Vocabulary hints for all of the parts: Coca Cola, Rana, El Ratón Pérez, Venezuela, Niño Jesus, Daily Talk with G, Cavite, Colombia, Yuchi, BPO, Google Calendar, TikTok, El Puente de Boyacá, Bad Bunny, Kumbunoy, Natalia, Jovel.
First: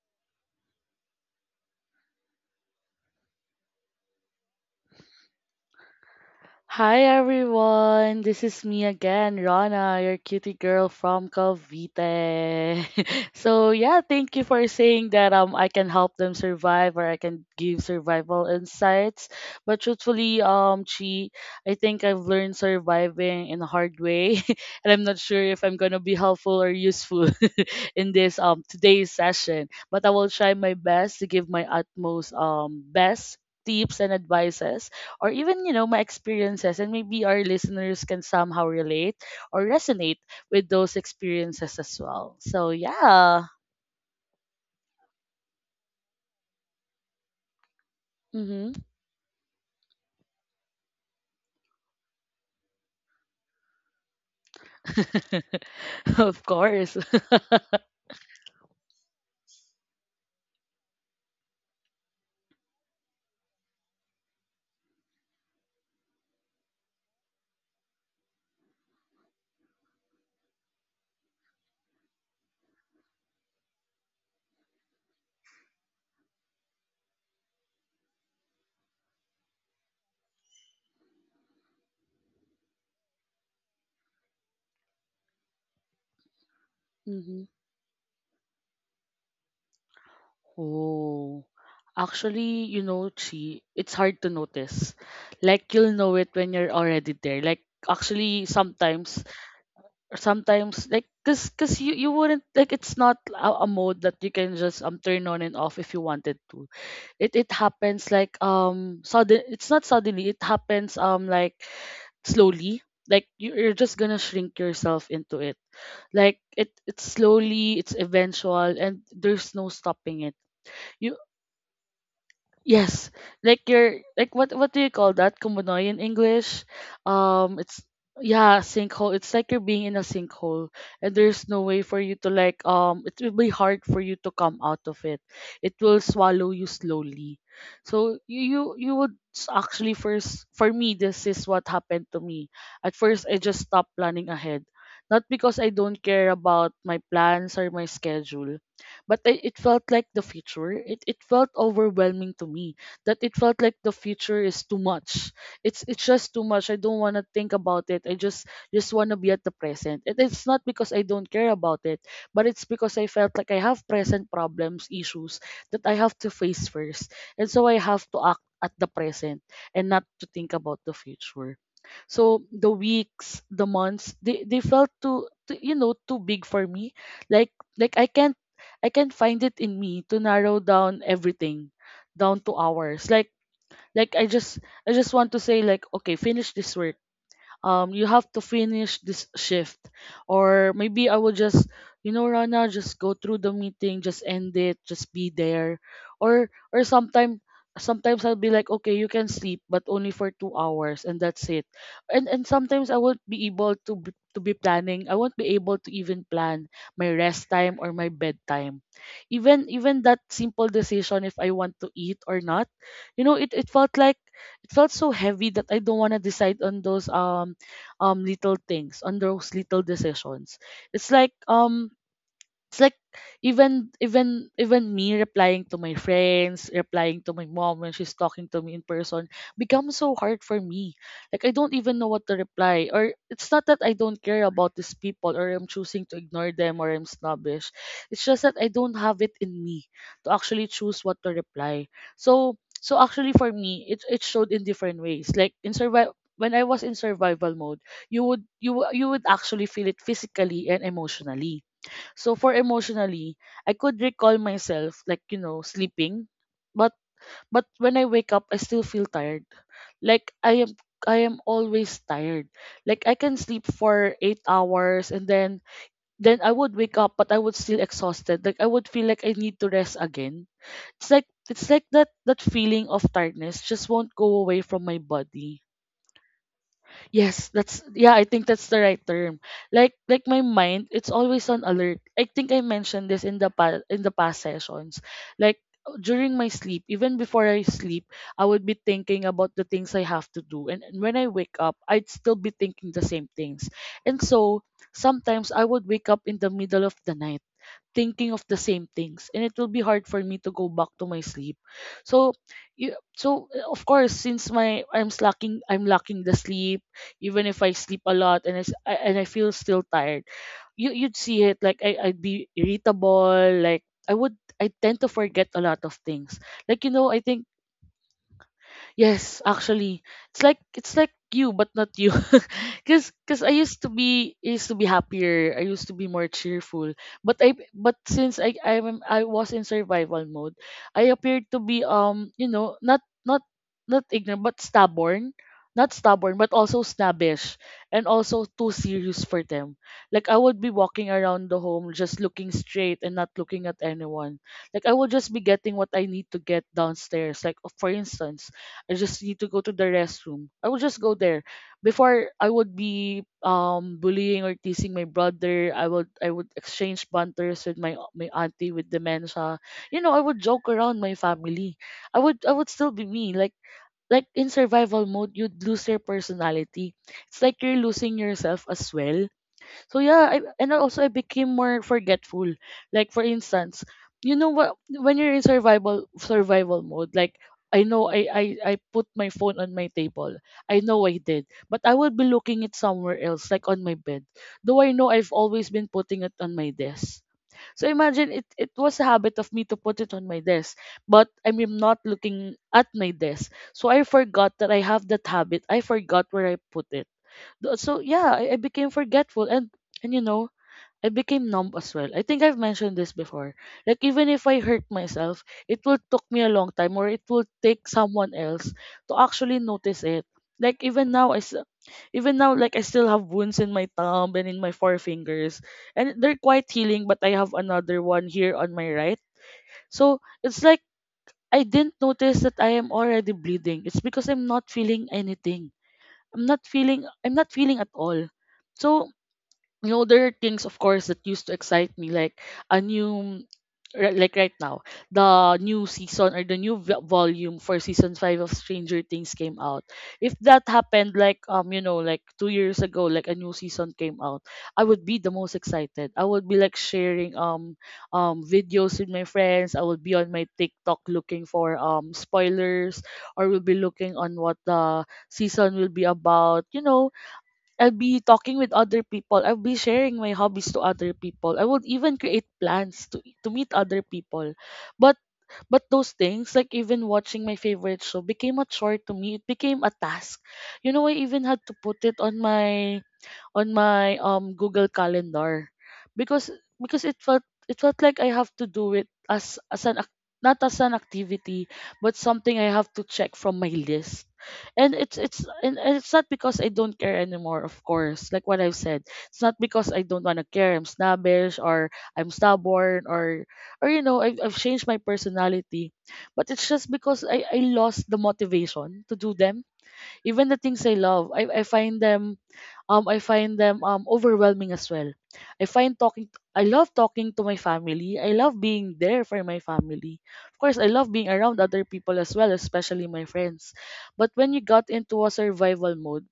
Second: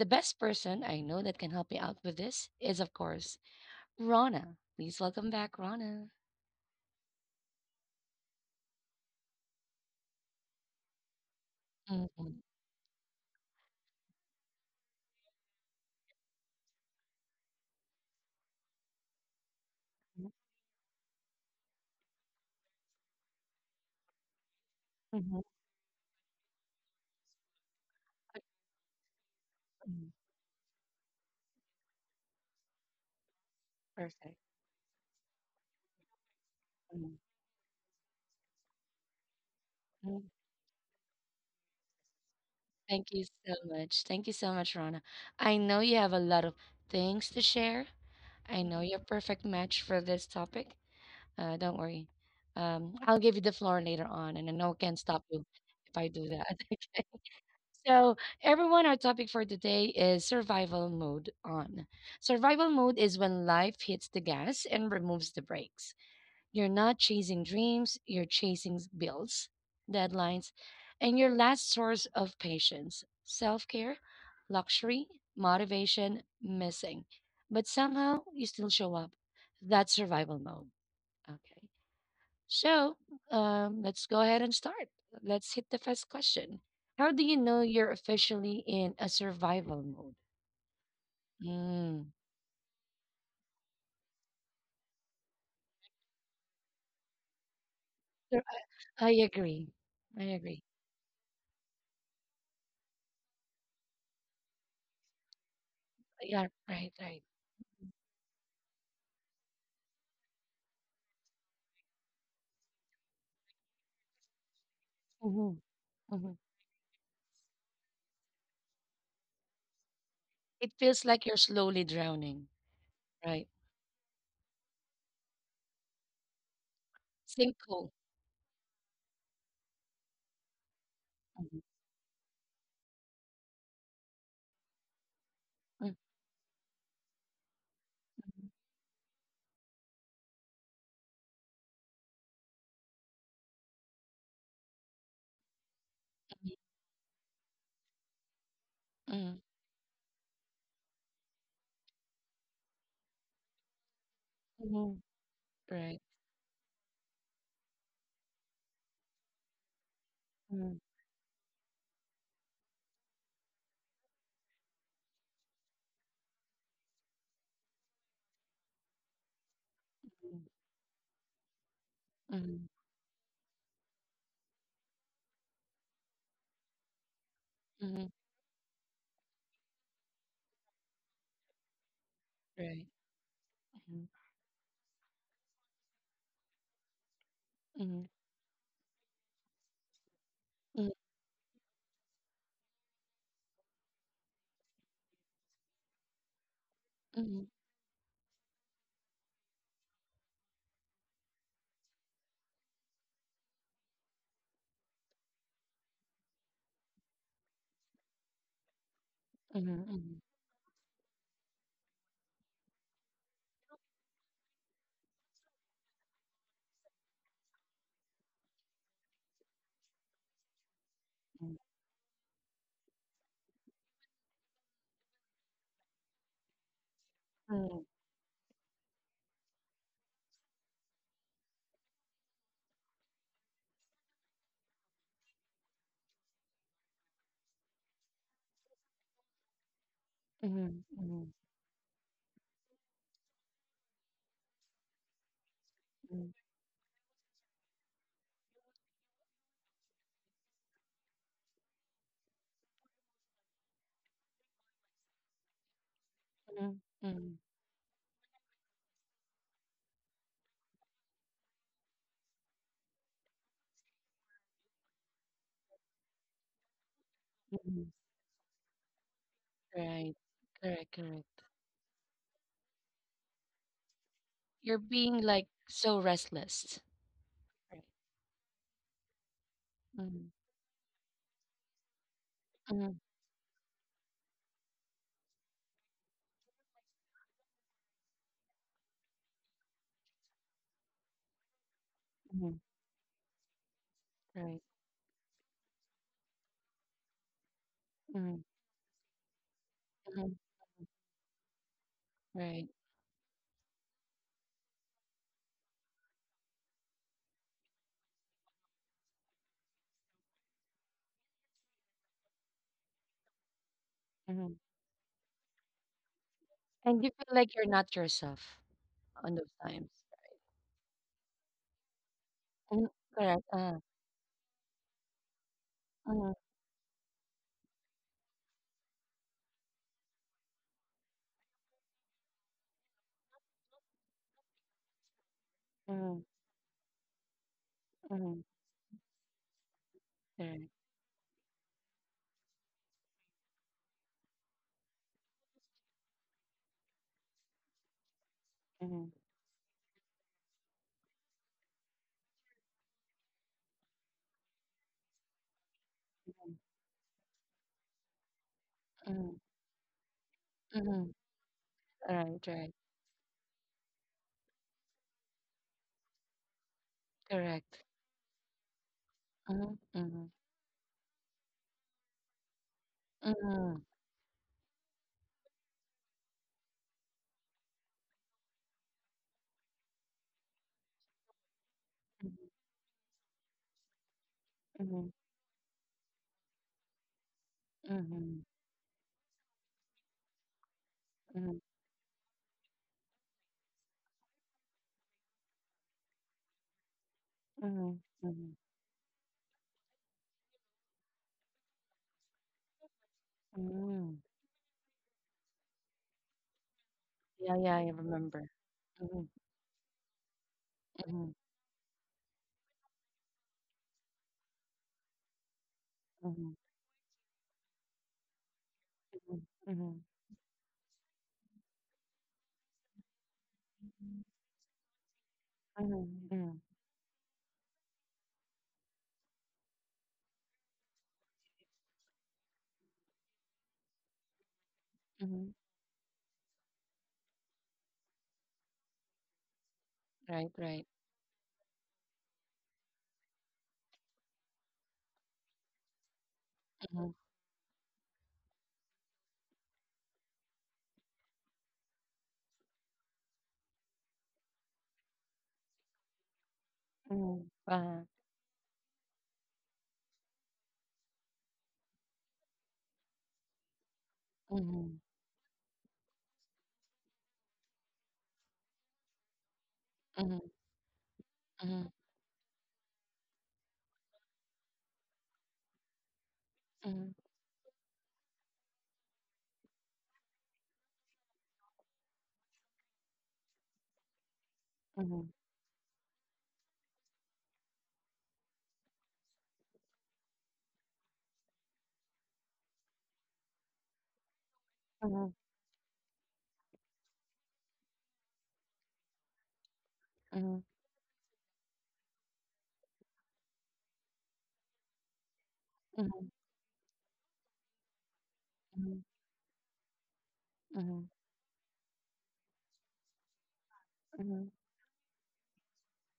the best person I know that can help me out with this is, of course, Rana. Please welcome back, Rana. Hi everyone, this is me again, Rana, your cutie girl from Mhm, Cavite. So yeah, thank you for saying that I can help them survive or I can give survival insights. But mhm, truthfully, Chi, I think I've learned surviving in a hard way and I'm not sure mhm, if I'm gonna be helpful or useful in this today's session. But I mhm. will try my best to give my utmost best tips and Perfect. advices or even my experiences, and Mhm, maybe our listeners can somehow relate or resonate mhm. with those experiences as well, so Thank you yeah. so much. Thank you so much, Rana. I know you have a lot of things to share. Mm-hmm. I know you're a perfect match for this topic. Don't worry. I'll give you the floor later on, and I know I can't stop you if I do Of that. course. Okay. So, everyone, our topic for today is survival mode on. Survival mode is when life hits the gas and removes the brakes. You're not chasing dreams, you're chasing bills, deadlines, and your last source of patience self care, luxury, motivation, missing. But somehow you still show up. That's survival mode. Okay. So let's go ahead and start. Let's hit the first question. How do you Mm-hmm. know you're officially in a survival mode? Oh, Mm. actually, you know, Chi, it's hard to notice. Like, you'll know it when you're already there. Like, actually, Sure, I sometimes agree. I agree. sometimes like cause you wouldn't like, it's not a mode that you can just turn on and off if you wanted Yeah, to. right, right. It happens like sudden it's not suddenly it happens like slowly. Like you're just gonna shrink yourself into it. Hmm, Like hmm. it's slowly, it's eventual, and there's no stopping it. It feels You like you're slowly drowning, Yes, right? like your, like what do you call that? Kumbunoy in English. It's Sinkhole. yeah, sinkhole. It's like you're being in a sinkhole, and there's no Mm-hmm. way for you to like. It will be hard for you to come out of it. It will swallow you slowly. So you would actually, first for me, this is what happened to me. At first, I just stopped planning ahead, not because I don't care about my plans or my schedule, but Hmm, it felt like the future. It felt overwhelming to me that it felt like the future is too hmm. much. It's Right. just too much. I don't want to think about it. I just want to be at the present. And it's not Hmm, because I don't care about it, but it's because I felt like I have present problems, issues that I have to face first, and so I have to act at the present and not to think about the future. So the hmm, weeks, the months, they felt too, too big for me. Like I hmm. can't, I can find it in me to narrow down everything down to Right. hours. Like Hmm, like I just I just want to say like, okay, finish this work, hmm, you have to finish this shift, or hmm, maybe I will just, you know, Rana, just go through the meeting, just end it, just be there. Or hmm, sometimes I'll be like, okay, you can sleep, but only for 2 hours, and that's it. And sometimes I won't be able to to be planning, I won't be able to even plan my rest time or my bedtime. Even that hmm, simple decision, if I want to eat or not. You know, it felt like, it felt so heavy that I don't want to decide on those little things, on those little decisions. it's like hmm, um it's like, even me replying to my friends, replying to my mom hmm, when she's talking to me in person, becomes so hard for me. Like, I don't even know what to reply. Or it's not that I don't care about these people, or I'm choosing to ignore them, or I'm snobbish. It's just that I don't have it in me to actually choose what to reply. So, so actually for me, it showed in different ways. Like in survival, hmm, when I was in survival mode, you would, you you would actually feel it physically and emotionally. So for emotionally, I could recall myself like, you know, sleeping, but hmm, hmm, but when I wake up, I still feel tired. Like I am always tired. Like I can sleep for 8 hours, and then I would wake up but I would still hmm. exhausted. Like I would feel like I need to rest Right. again. Correct, It's like, correct. it's like that, that feeling of tiredness just won't go away You're from my being like body. so restless. Yes, Right. that's, yeah, I think that's the right term. Like Mm-hmm. my mind, it's always on alert. I think I Mm-hmm. mentioned this in the in the past sessions. Like during my sleep, even before I sleep, I would be thinking about the things I have to do. And when I wake up, I'd still be Hmm. thinking the same things. And Right. so sometimes I would wake up in the middle of the night thinking Mm-hmm. of the same things, and it will be hard for Hmm. me to go back to my sleep. So Right. Of course, since my, I'm slacking, I'm lacking the sleep, even if I sleep a lot and I feel still tired, you, you'd see it like, I'd be irritable, like I would, Hmm. I tend to forget a lot of things, like you And know you I feel think. like you're not yourself on Yes, those times. actually, it's like, it's like you, but not you, Mm. because Correct. I used to be happier. I used to be more Mm-hmm. cheerful, but I, but since I was in survival mode, I appeared to be you know, not ignorant but stubborn, not Mm-hmm. stubborn but also snobbish, and Hmm. also too serious for them. Like I would Correct. be walking around the home just looking straight and not looking at anyone. Like I will just be getting what I need to get downstairs. Like for instance, I Mm-hmm. just need to go to the restroom. I will just go there. Before, I would be bullying or teasing my brother. I would exchange banters with my, my auntie with Mm-hmm. dementia. You know, I would joke around my Mm-hmm. family. Right, I would right. still be me. Like in survival mode, you'd lose your personality. It's like you're Correct. losing yourself as well. Mm-hmm. So yeah, Mm-hmm. And also I became more forgetful. Like for instance, Mm-hmm. you know what, when you're in survival mode, like I know I put my phone on my table. I know I did, but I would be looking it somewhere else, like on my bed. Though I know Mm-hmm. I've always been putting it on my desk. So imagine, Mm-hmm. It was a habit of me to put it on my desk, but I'm Mm-hmm. not looking at my desk. So I forgot that I have that habit. I forgot where I put it. So Mm-hmm. yeah, I Mm-hmm. became forgetful, and you know, I became numb as well. I think I've mentioned this before. Like Mm-hmm. even if I hurt myself, it will took me a long time, or it will Yeah, yeah, take I someone remember. else to Mm-hmm. actually notice it. Like even Mm-hmm. now even now, like, I still have wounds in my thumb and in my forefingers, and they're Mm-hmm. quite healing, but I have another one here on my right. Mm-hmm. So it's like I didn't notice that I am already bleeding. It's Mm-hmm. because I'm not feeling anything. Mhm, mhm, I'm not feeling at all. So, you know, there are things of course that used to excite me, like a new like right now the mhm. new season, or the new volume for season 5 of Stranger Things, came out. If Right, that right. happened like, um, you know, like 2 years ago, like a new season came out, I would be the most excited. I would be like Mhm, sharing videos with my friends. I would be on my TikTok looking for spoilers, or will be looking on what the season will be about, you know. mhm. I'll Uh-huh. be talking with other people. I'll be sharing my hobbies to other people. I would even create plans to meet other people. Mhm, But but those things, like even watching my favorite show, became a chore to me. It became a task. mhm, You know, I even had to mhm, put it on my, on my Google Calendar, because because it mhm, felt, it felt like I have to do it as an not as an activity but something I have to check from my list. And it's mhm, it's and it's not because I don't care anymore, of course. Like what I've said, it's not because I don't want to care, I'm snobbish or I'm stubborn, or you know I've changed my mhm, personality, but it's just because I lost the motivation to do them. Even the mhm, things I love, I find them I find them overwhelming as well. I find talking mhm, I love talking to my family. I love being mhm, there for my family. Of course, I love mhm, being around other people as well, especially my friends. But when mhm, you got into a survival mode,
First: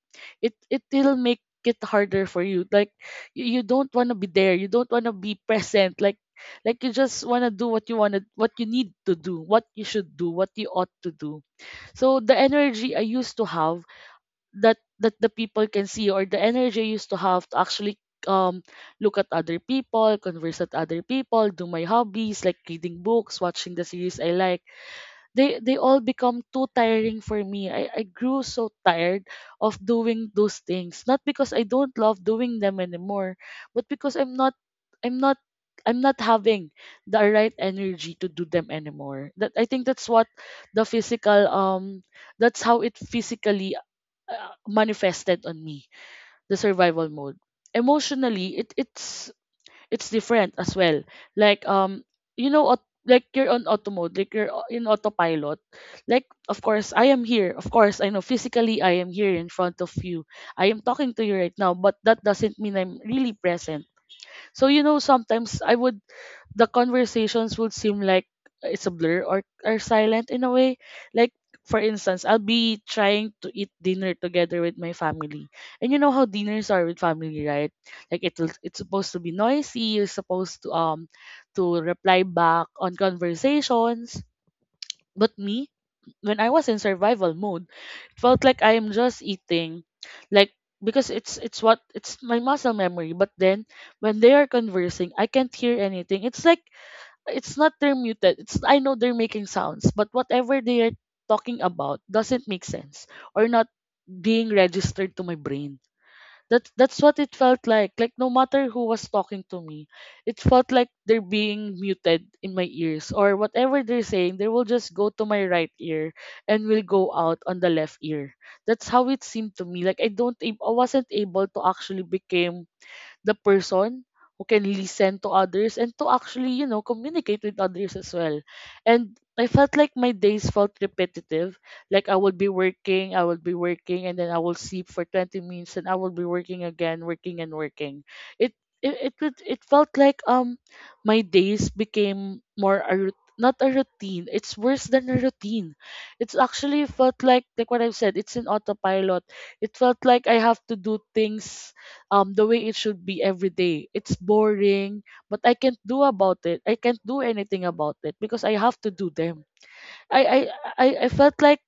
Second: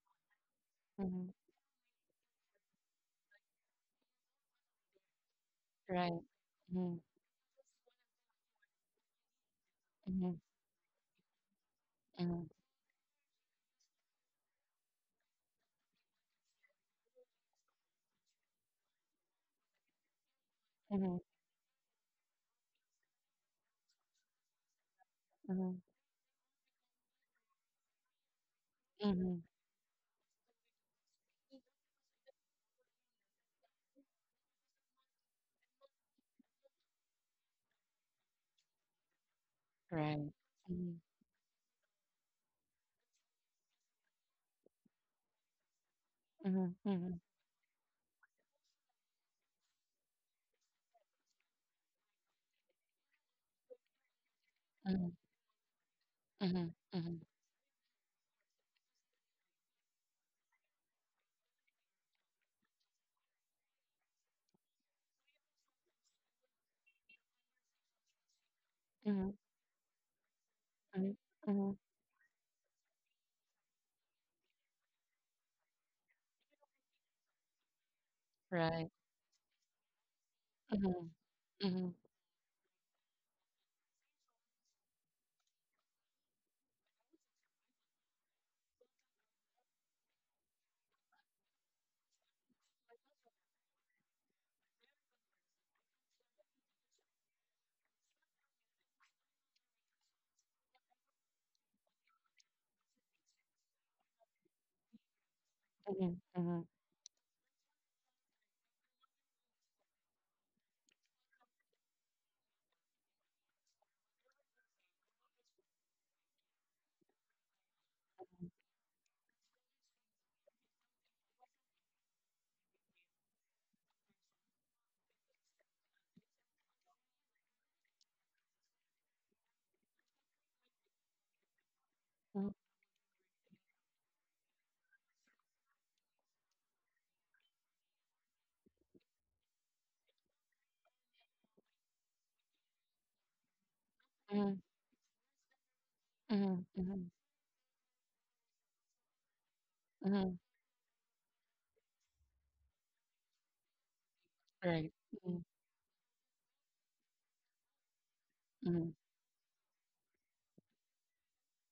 it will mhm. make it harder for you. Like you don't want to be there. You don't want to be present. Like Right. like you Mhm, just want to do what you want to what you need to do, what you should do, mhm, what you ought to do. So the mhm, energy I used to have that the people can see, or the energy I used to have to actually um look at other people, converse at other mhm, people, do my hobbies like reading books, watching the series I like. They mhm, all become too tiring for me. I grew so tired mhm. of doing those things. Not because I don't love doing them anymore, but because I'm not I'm not having the right energy to do them anymore. That I think that's what Right. the Mhm, physical that's how it physically manifested on me the mhm, survival mhm, mode. Emotionally it's different as well. Like you know, like you're on auto mode, like you're in mhm, autopilot. Like, mhm, of mhm, course I am here. Of course I know physically I am here in front of you. I am talking to you right now, but that doesn't mean I'm really present. So sometimes I would the conversations would seem like it's a mhm, blur mhm, mhm. or are silent in a way. Like, for instance, I'll be trying to eat dinner together with my family. And you know how dinners are with family, right? Like, it's Right. supposed to be noisy, you're supposed Mhm, to mhm, reply back on conversations. But me, when I was in survival mode, it felt like I am just eating. Like, because it's my muscle memory. But then when they are conversing, I can't hear anything. It's like it's not they're muted. It's, I know they're making sounds, but whatever they are talking about doesn't make sense or not being registered to my brain. mhm, mhm, That's what it felt like. Like, no matter who was talking to me, it felt like they're being muted in my ears, or whatever they're saying, they will just go to my right ear and will go out on the left ear. That's how it seemed to me. Like, I don't ab- I wasn't able to actually become the person who can listen to others and to actually, communicate with others as well. And I felt like my days felt repetitive. Like, I would be mhm, working, I would be working, and then I will sleep for 20 minutes, and I will be working again, working and working. It it felt like my days became more not a routine. It's worse than a routine. It's mhm, mhm, actually mhm, felt like, what I've said, it's an autopilot. It felt like mhm. I have to do things the way it should be every day. It's Right. boring, Mhm, but I can't do about it. I can't do anything about it because I have to do them. I I I felt like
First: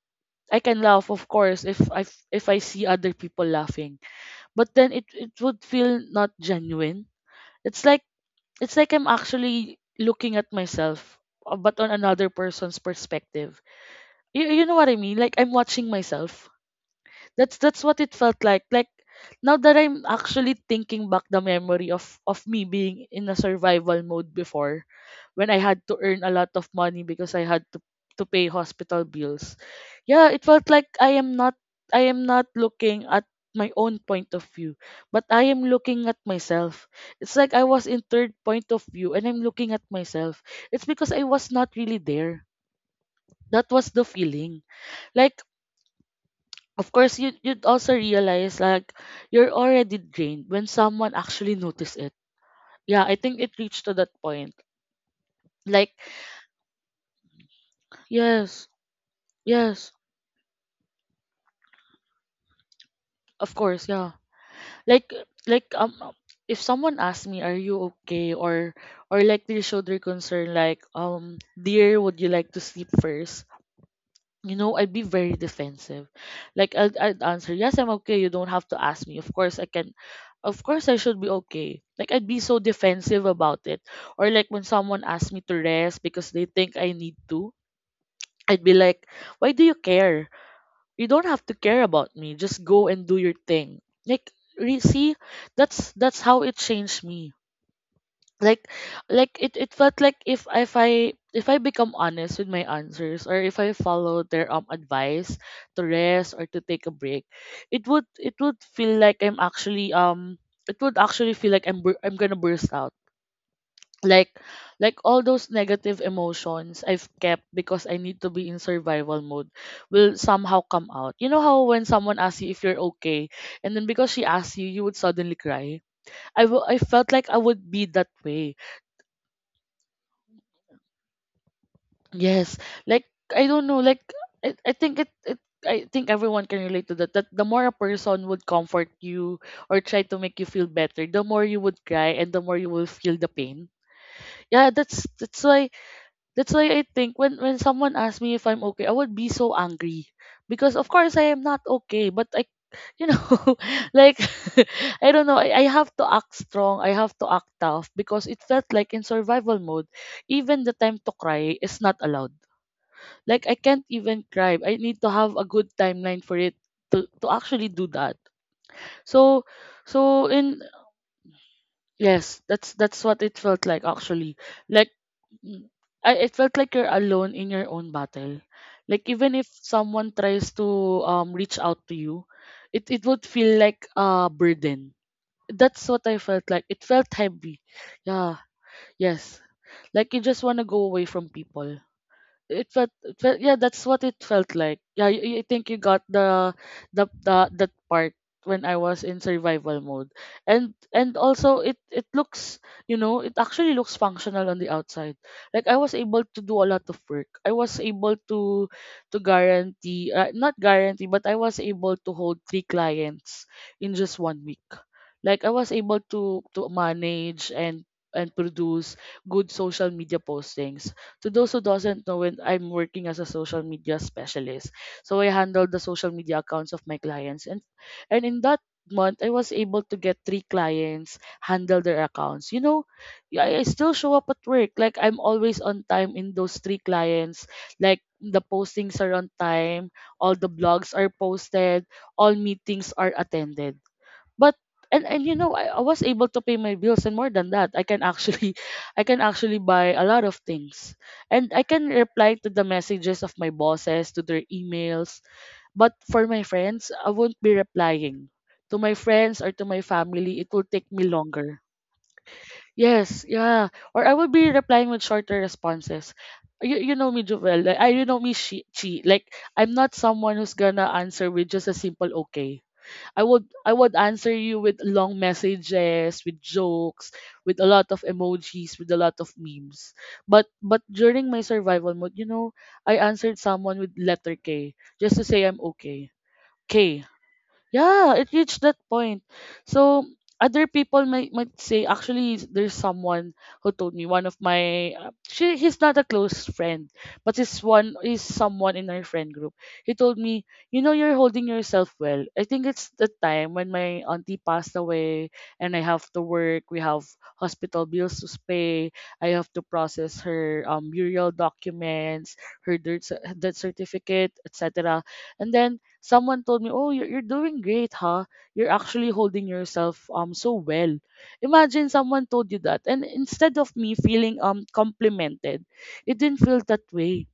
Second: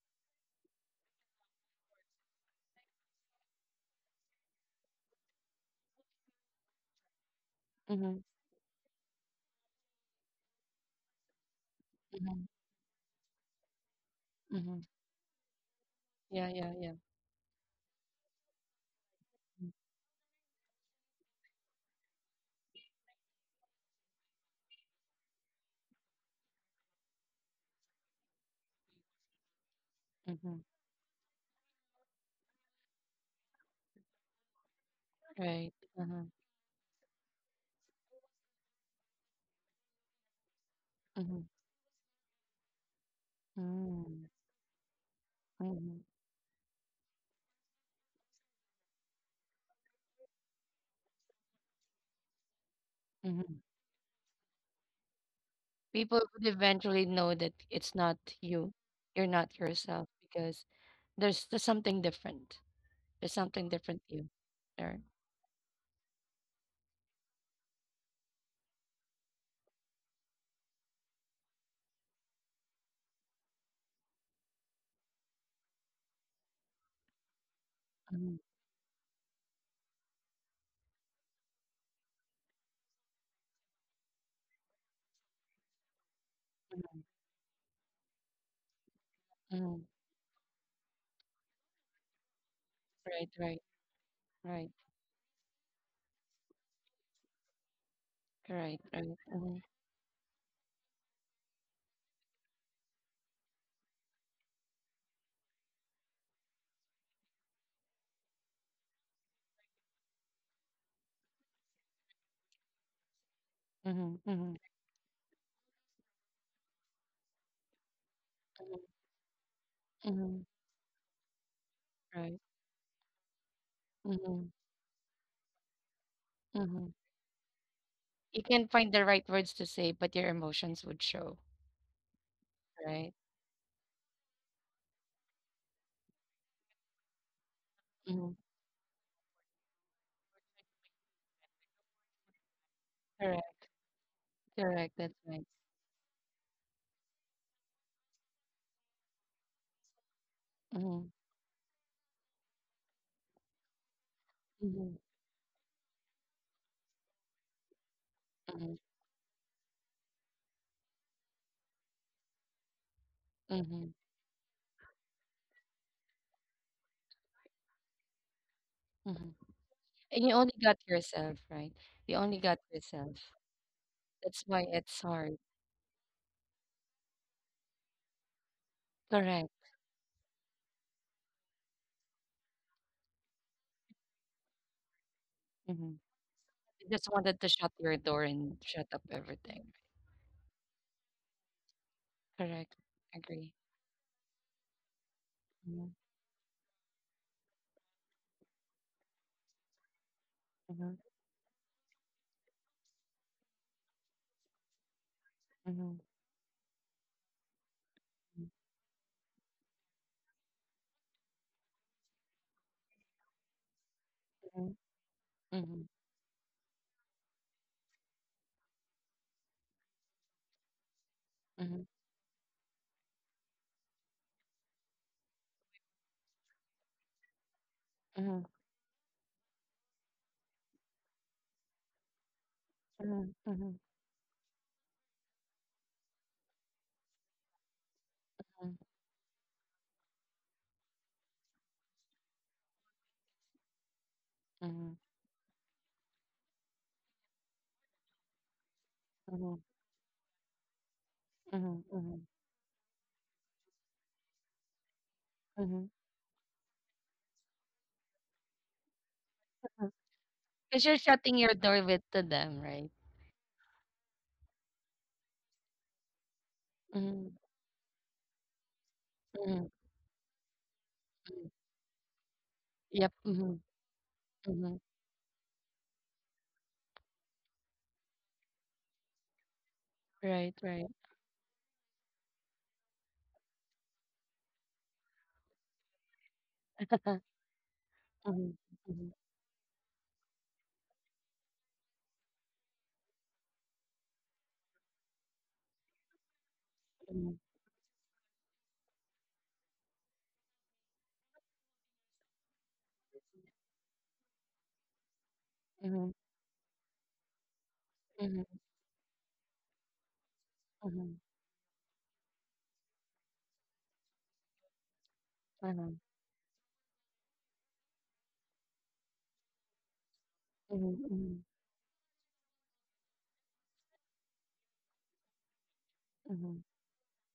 I can laugh, of course, if I see other people laughing, but then it would feel not genuine. It's like mhm, mhm, it's like I'm actually looking at myself, but on another mhm, person's perspective. You know mhm. what I mean? Like, I'm watching myself. Yeah, yeah, yeah. That's what it felt like. Like, now Mm-hmm. that I'm actually thinking back the memory of me being in a survival mode before, when I had to earn a lot of money because I had to pay hospital bills. Yeah, it Mm-hmm. felt like I am not looking at my own point of view, but I am Right. Uh looking at huh. myself. It's like I was in third point of view and I'm looking at myself. It's because I Mhm. was not really there. That was the Mhm. feeling. Like, Mm. Mhm. of course you'd also realize like you're already drained when someone actually noticed it. Yeah, I think it Mhm. reached to that point. Like, People would eventually know that it's not yes, you. You're not yes, yourself because there's something different. There's of something course, different yeah. you there. Like like um um, if someone asked me, "Are you okay?" Or like they showed their concern, like, "Dear, would you like to sleep first?" I'd be very defensive. Like, I'd answer, "Yes, I'm okay. You Mhm. don't have to ask me. Of course I can. Of course I should be okay." Like, I'd be so defensive about it. Or like, when someone asks me to rest because they think I Mhm. need to, I'd be like, "Why do you Mhm. care? You don't have to care about me. Just go and do Right. your Right. thing." Like, Right. See, that's how it changed me. like Right. Right. like it Mhm. it felt like, if I become honest with my answers, or if I follow their advice to rest or to take a break, it would feel like I'm actually it would actually feel like I'm gonna burst out. Mhm. Like Mhm. like all those negative emotions I've kept because I need to be in Mhm. survival mode will Mhm. somehow come out. You know how when someone asks Right. you if you're okay, and then because she Mhm. asks you would suddenly cry. I Mhm. felt like I would be that You way. can find the right words to say, but your emotions would show. Yes, like, Right. I don't know, like, I, I think it, it I think everyone can relate to that. That the more a person Mhm. would comfort you or try to make you feel better, the more you would cry and the more you will feel the Correct. pain. Yeah, Correct. that's That's that's right. why that's why I think when someone asks me if I'm okay, I would be so angry because, of Mhm. course, I am not okay. But I you know like Mhm. I don't know, I have to act strong. I have to act tough because it felt Mhm. like, in survival mode, even the time to cry is not allowed. Like, I can't Mhm. even cry. I need to have a good timeline for it to actually do that. Mhm. So, And so you only in got yourself, right? You only yes, got that's yourself. what it felt like, actually. That's why Like, it's hard. mm, I it felt like you're alone in your own battle. Like, even if Correct. someone tries to reach out to you, it would feel like a burden. That's Hmm. what I felt like. It You just felt wanted to heavy. shut your door Yeah, and shut up yes. everything. Like, you just want to go away from people. it Correct. felt, it felt Agree. yeah, that's what it felt like. Yeah, I think you Mm-hmm. got the, that part, when I was in survival mode. and Mm-hmm. and also, it looks, it actually looks functional on the outside. Like, I was Mm-hmm. able to do a lot of work. I was able to guarantee, not guarantee, but I was able to hold three clients in just one week. Mm-hmm. Like, I was Mm-hmm. able to manage and produce good social media postings. To those who Mm-hmm. doesn't know it, I'm working as a social media specialist. So I handle the social media accounts of my clients, and Mm-hmm. in Mm-hmm. that month I was able to get three clients, handle their accounts. You know, Mm-hmm. yeah, I Mm-hmm. still show up at work. Like, I'm always on time in those three clients. Like, the postings are on time, all the blogs are posted, all meetings are attended. But and you know, I was able to pay my bills, and more than that, I can actually I can actually buy a lot of things, and I can Mm-hmm. reply to the messages of my bosses, to their emails. Mm-hmm. But for my friends, I won't be replying. To my friends or to my family, it will Because take you're me shutting your longer. door with to them, right? Yes, yeah. Or I will be replying with shorter responses. You know me, Mm-hmm. Jovel, like, I, you know me, she like, Mm-hmm. I'm not someone who's gonna answer with just a simple okay. Yep. I would Mm-hmm. I would answer you Mm-hmm. with long messages, with jokes, with a lot of emojis, with a lot of memes. But Right, but right. during my survival mode, I answered someone with letter K, just to say I'm okay. K. Yeah, it Mm-hmm. reached that point. So, other people might say, actually, there's someone who told me. One of my she he's not a close friend, Mm-hmm. but he's one, is someone in our friend group. He told me, you know, "You're holding yourself well." I think it's the time when my auntie passed away and I have Mm-hmm. to work. We have hospital bills to Mm-hmm. pay. I have to process her burial documents, her death certificate, etc. And then Mm-hmm. someone told me, "Oh, you're doing great, huh? You're actually holding yourself so well." Mhm, mhm, Imagine someone told you that, and instead of me feeling complimented, it didn't mhm, feel that way.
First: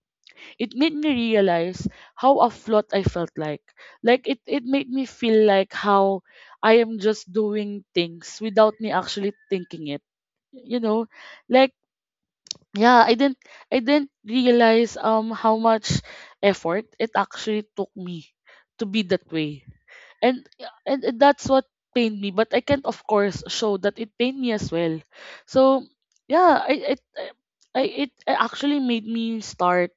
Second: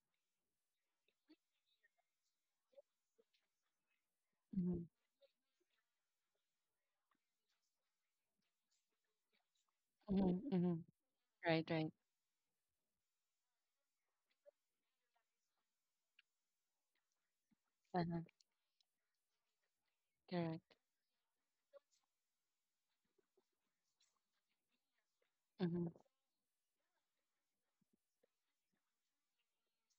It made me realize how afloat I felt like. Like, it mhm, made me feel like how I am just doing things without me actually thinking it. mhm, mhm. You know, Right, like right. yeah, I didn't realize how much effort it actually took Uh-huh. me to be that way, and Correct. and that's what pained me, but I can't, of course, show that it pained me as well, so Mhm, yeah, I it I- it actually made me start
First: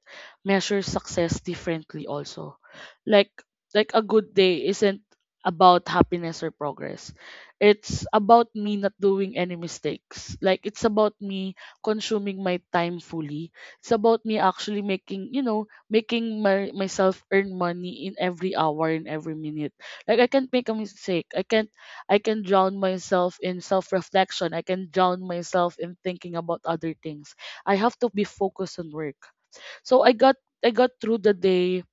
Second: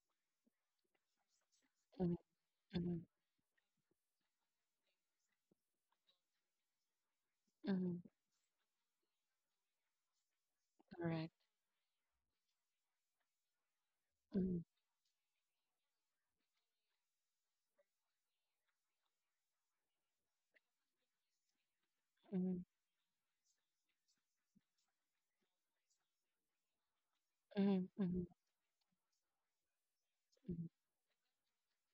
measure success differently mhm, also. mhm, Like like a good day isn't about happiness or progress. mhm. It's about me not doing any mistakes. Like, it's about Correct. me consuming my time fully. It's about me Mhm, actually making you know making myself earn money in every hour, in every minute. Like, I can't make a mistake. I can't. I can mhm, drown myself in self-reflection. I can drown myself in thinking about other things. I mhm, have to be mhm, focused on work. So I got mhm, I got through the day.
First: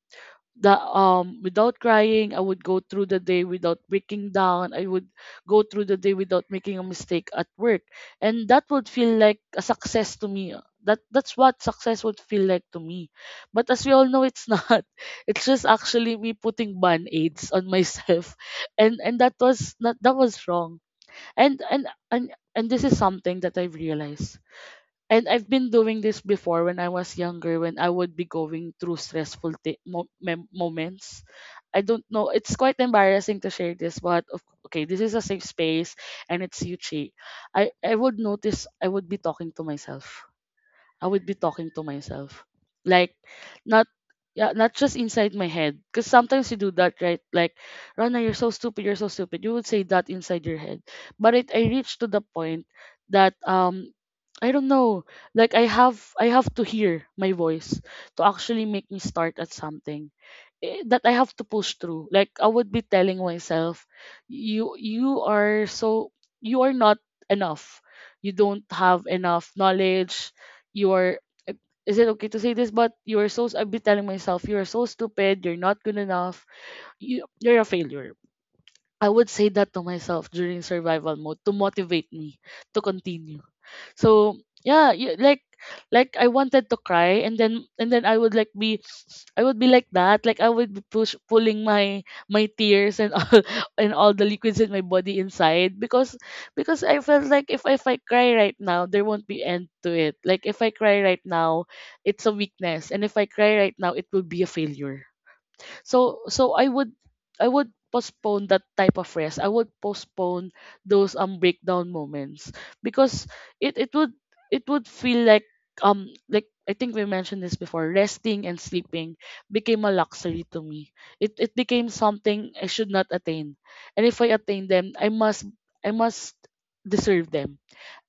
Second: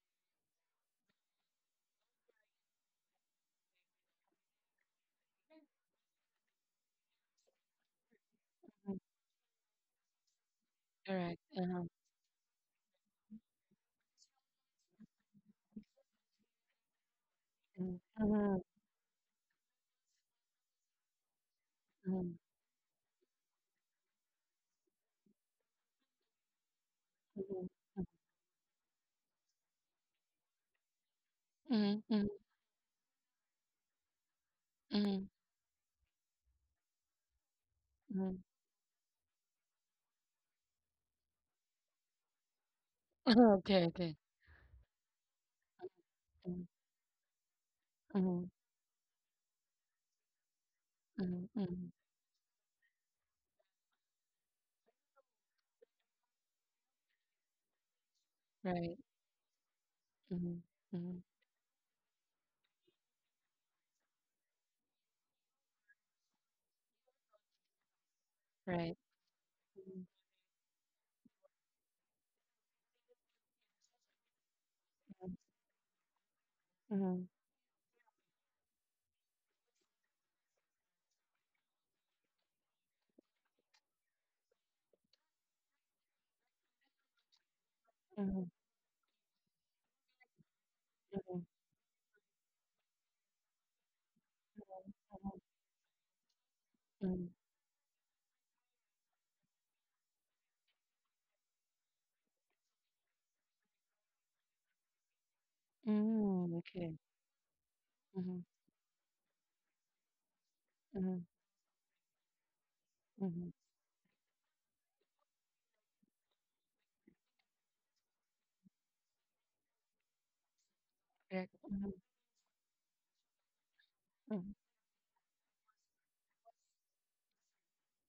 That Without crying, I would go through the day without breaking down. I would go through the day without making a mistake at work, and that would mhm. feel like a success to me. That's Correct. what Uh-huh. success would feel like to me. But as we all know, it's not. It's just actually me putting band aids on Mhm, myself. mhm, And that was not that was wrong. And and and and this is something that I have realized, and I've been doing this before when I was mhm, younger, mhm, when I would be going through stressful moments. mhm, I mhm, mhm, don't mhm, mhm. know. It's quite embarrassing to share this, but okay, this is a safe space, and it's Yuchi. I would notice I would be talking to myself. I would be talking to myself, like, Okay, not. okay. Yeah, not just inside my head. Because sometimes you Mhm, do that, right? Like, Rana, you're so mhm, stupid, you're so stupid. You would say that inside your head. But mhm, it, I mhm. reached to the point that I don't know. Like, I have to hear my voice to actually make Right. me start at something, Mhm, that I mhm. have to push through. Like, I would be telling myself, you are not enough. You don't Right. have enough Mhm, knowledge. You are. Is it okay to say this? But you are so, I'd be telling myself, you are so stupid. You're not good enough. You mhm, you're a failure. I would say that to myself during survival mode to motivate me to continue. So yeah, you, like I wanted to cry, and then mhm, I would be like that. Like, I would be push mhm, mhm, pulling my tears and all and all the liquids in my body inside, because I felt mhm. like if I cry right now, there won't be end to it. Like, if I cry right now, it's a weakness. And if I cry right now, it will be a failure. So Mm, I would okay. I would Mhm, postpone that type of rest. I would postpone those mhm, breakdown moments, because mhm. it it would it would feel like, like, I think we mentioned this before, resting and sleeping became a luxury to me. It Correct. became something I should not attain. And if I Mhm, attain them, I must deserve them.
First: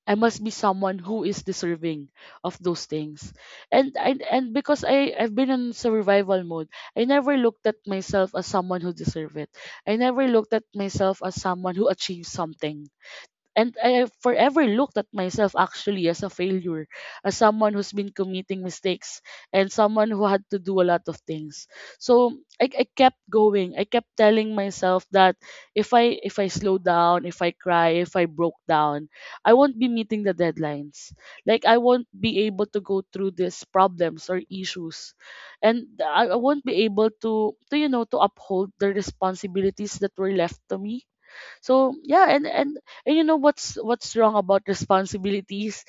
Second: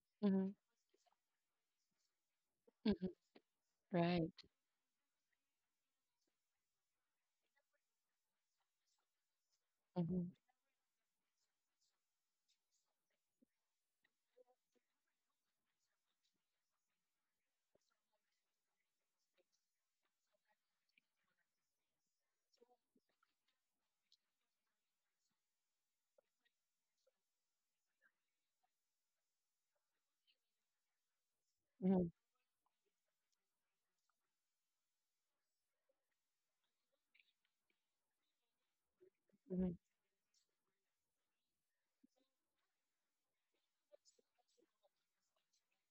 I must mhm, be someone who is deserving of those mhm. things. And I Right. and because I've been in survival mode, I never looked at myself as someone who deserved it. I never Mhm, looked at myself as someone who achieved something, and I forever looked at myself actually as a failure, as someone who's been committing mistakes and someone who had to do a lot of things. So I kept going. I kept telling myself that if I slow down, if I cry, if I broke down, I won't be meeting the deadlines. Like, I won't mhm, be able to go through these problems or issues. And I won't be able to you know to uphold the mhm, responsibilities that were left to me. So yeah, and you know what's wrong about responsibilities?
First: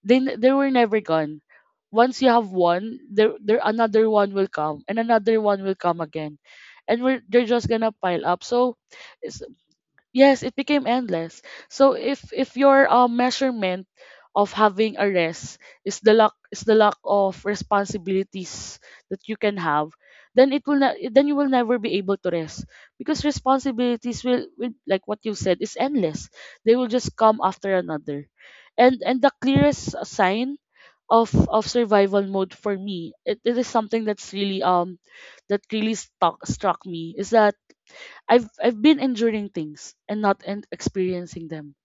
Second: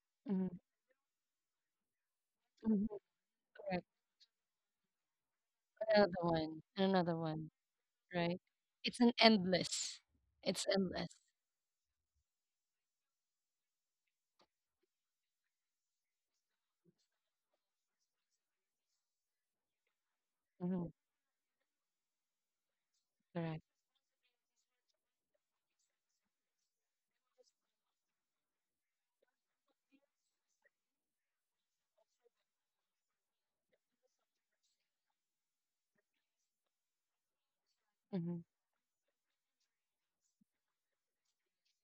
They they mhm, were never gone. Once you have mhm, one, there, correct. another one will come, and another one will come again, and Another we're they're one, just gonna pile up. right? So It's an endless. yes, it It's became endless. endless. So if your measurement of having a rest is the lack of responsibilities that you can have, then it will Mhm, not then you will never be able to rest, because correct. responsibilities will, like what you said, is endless. They will just come after another. And the clearest sign of survival mode for me, it is something that's really, that really stuck struck me, is that Mhm, I've been enduring things and not and experiencing them.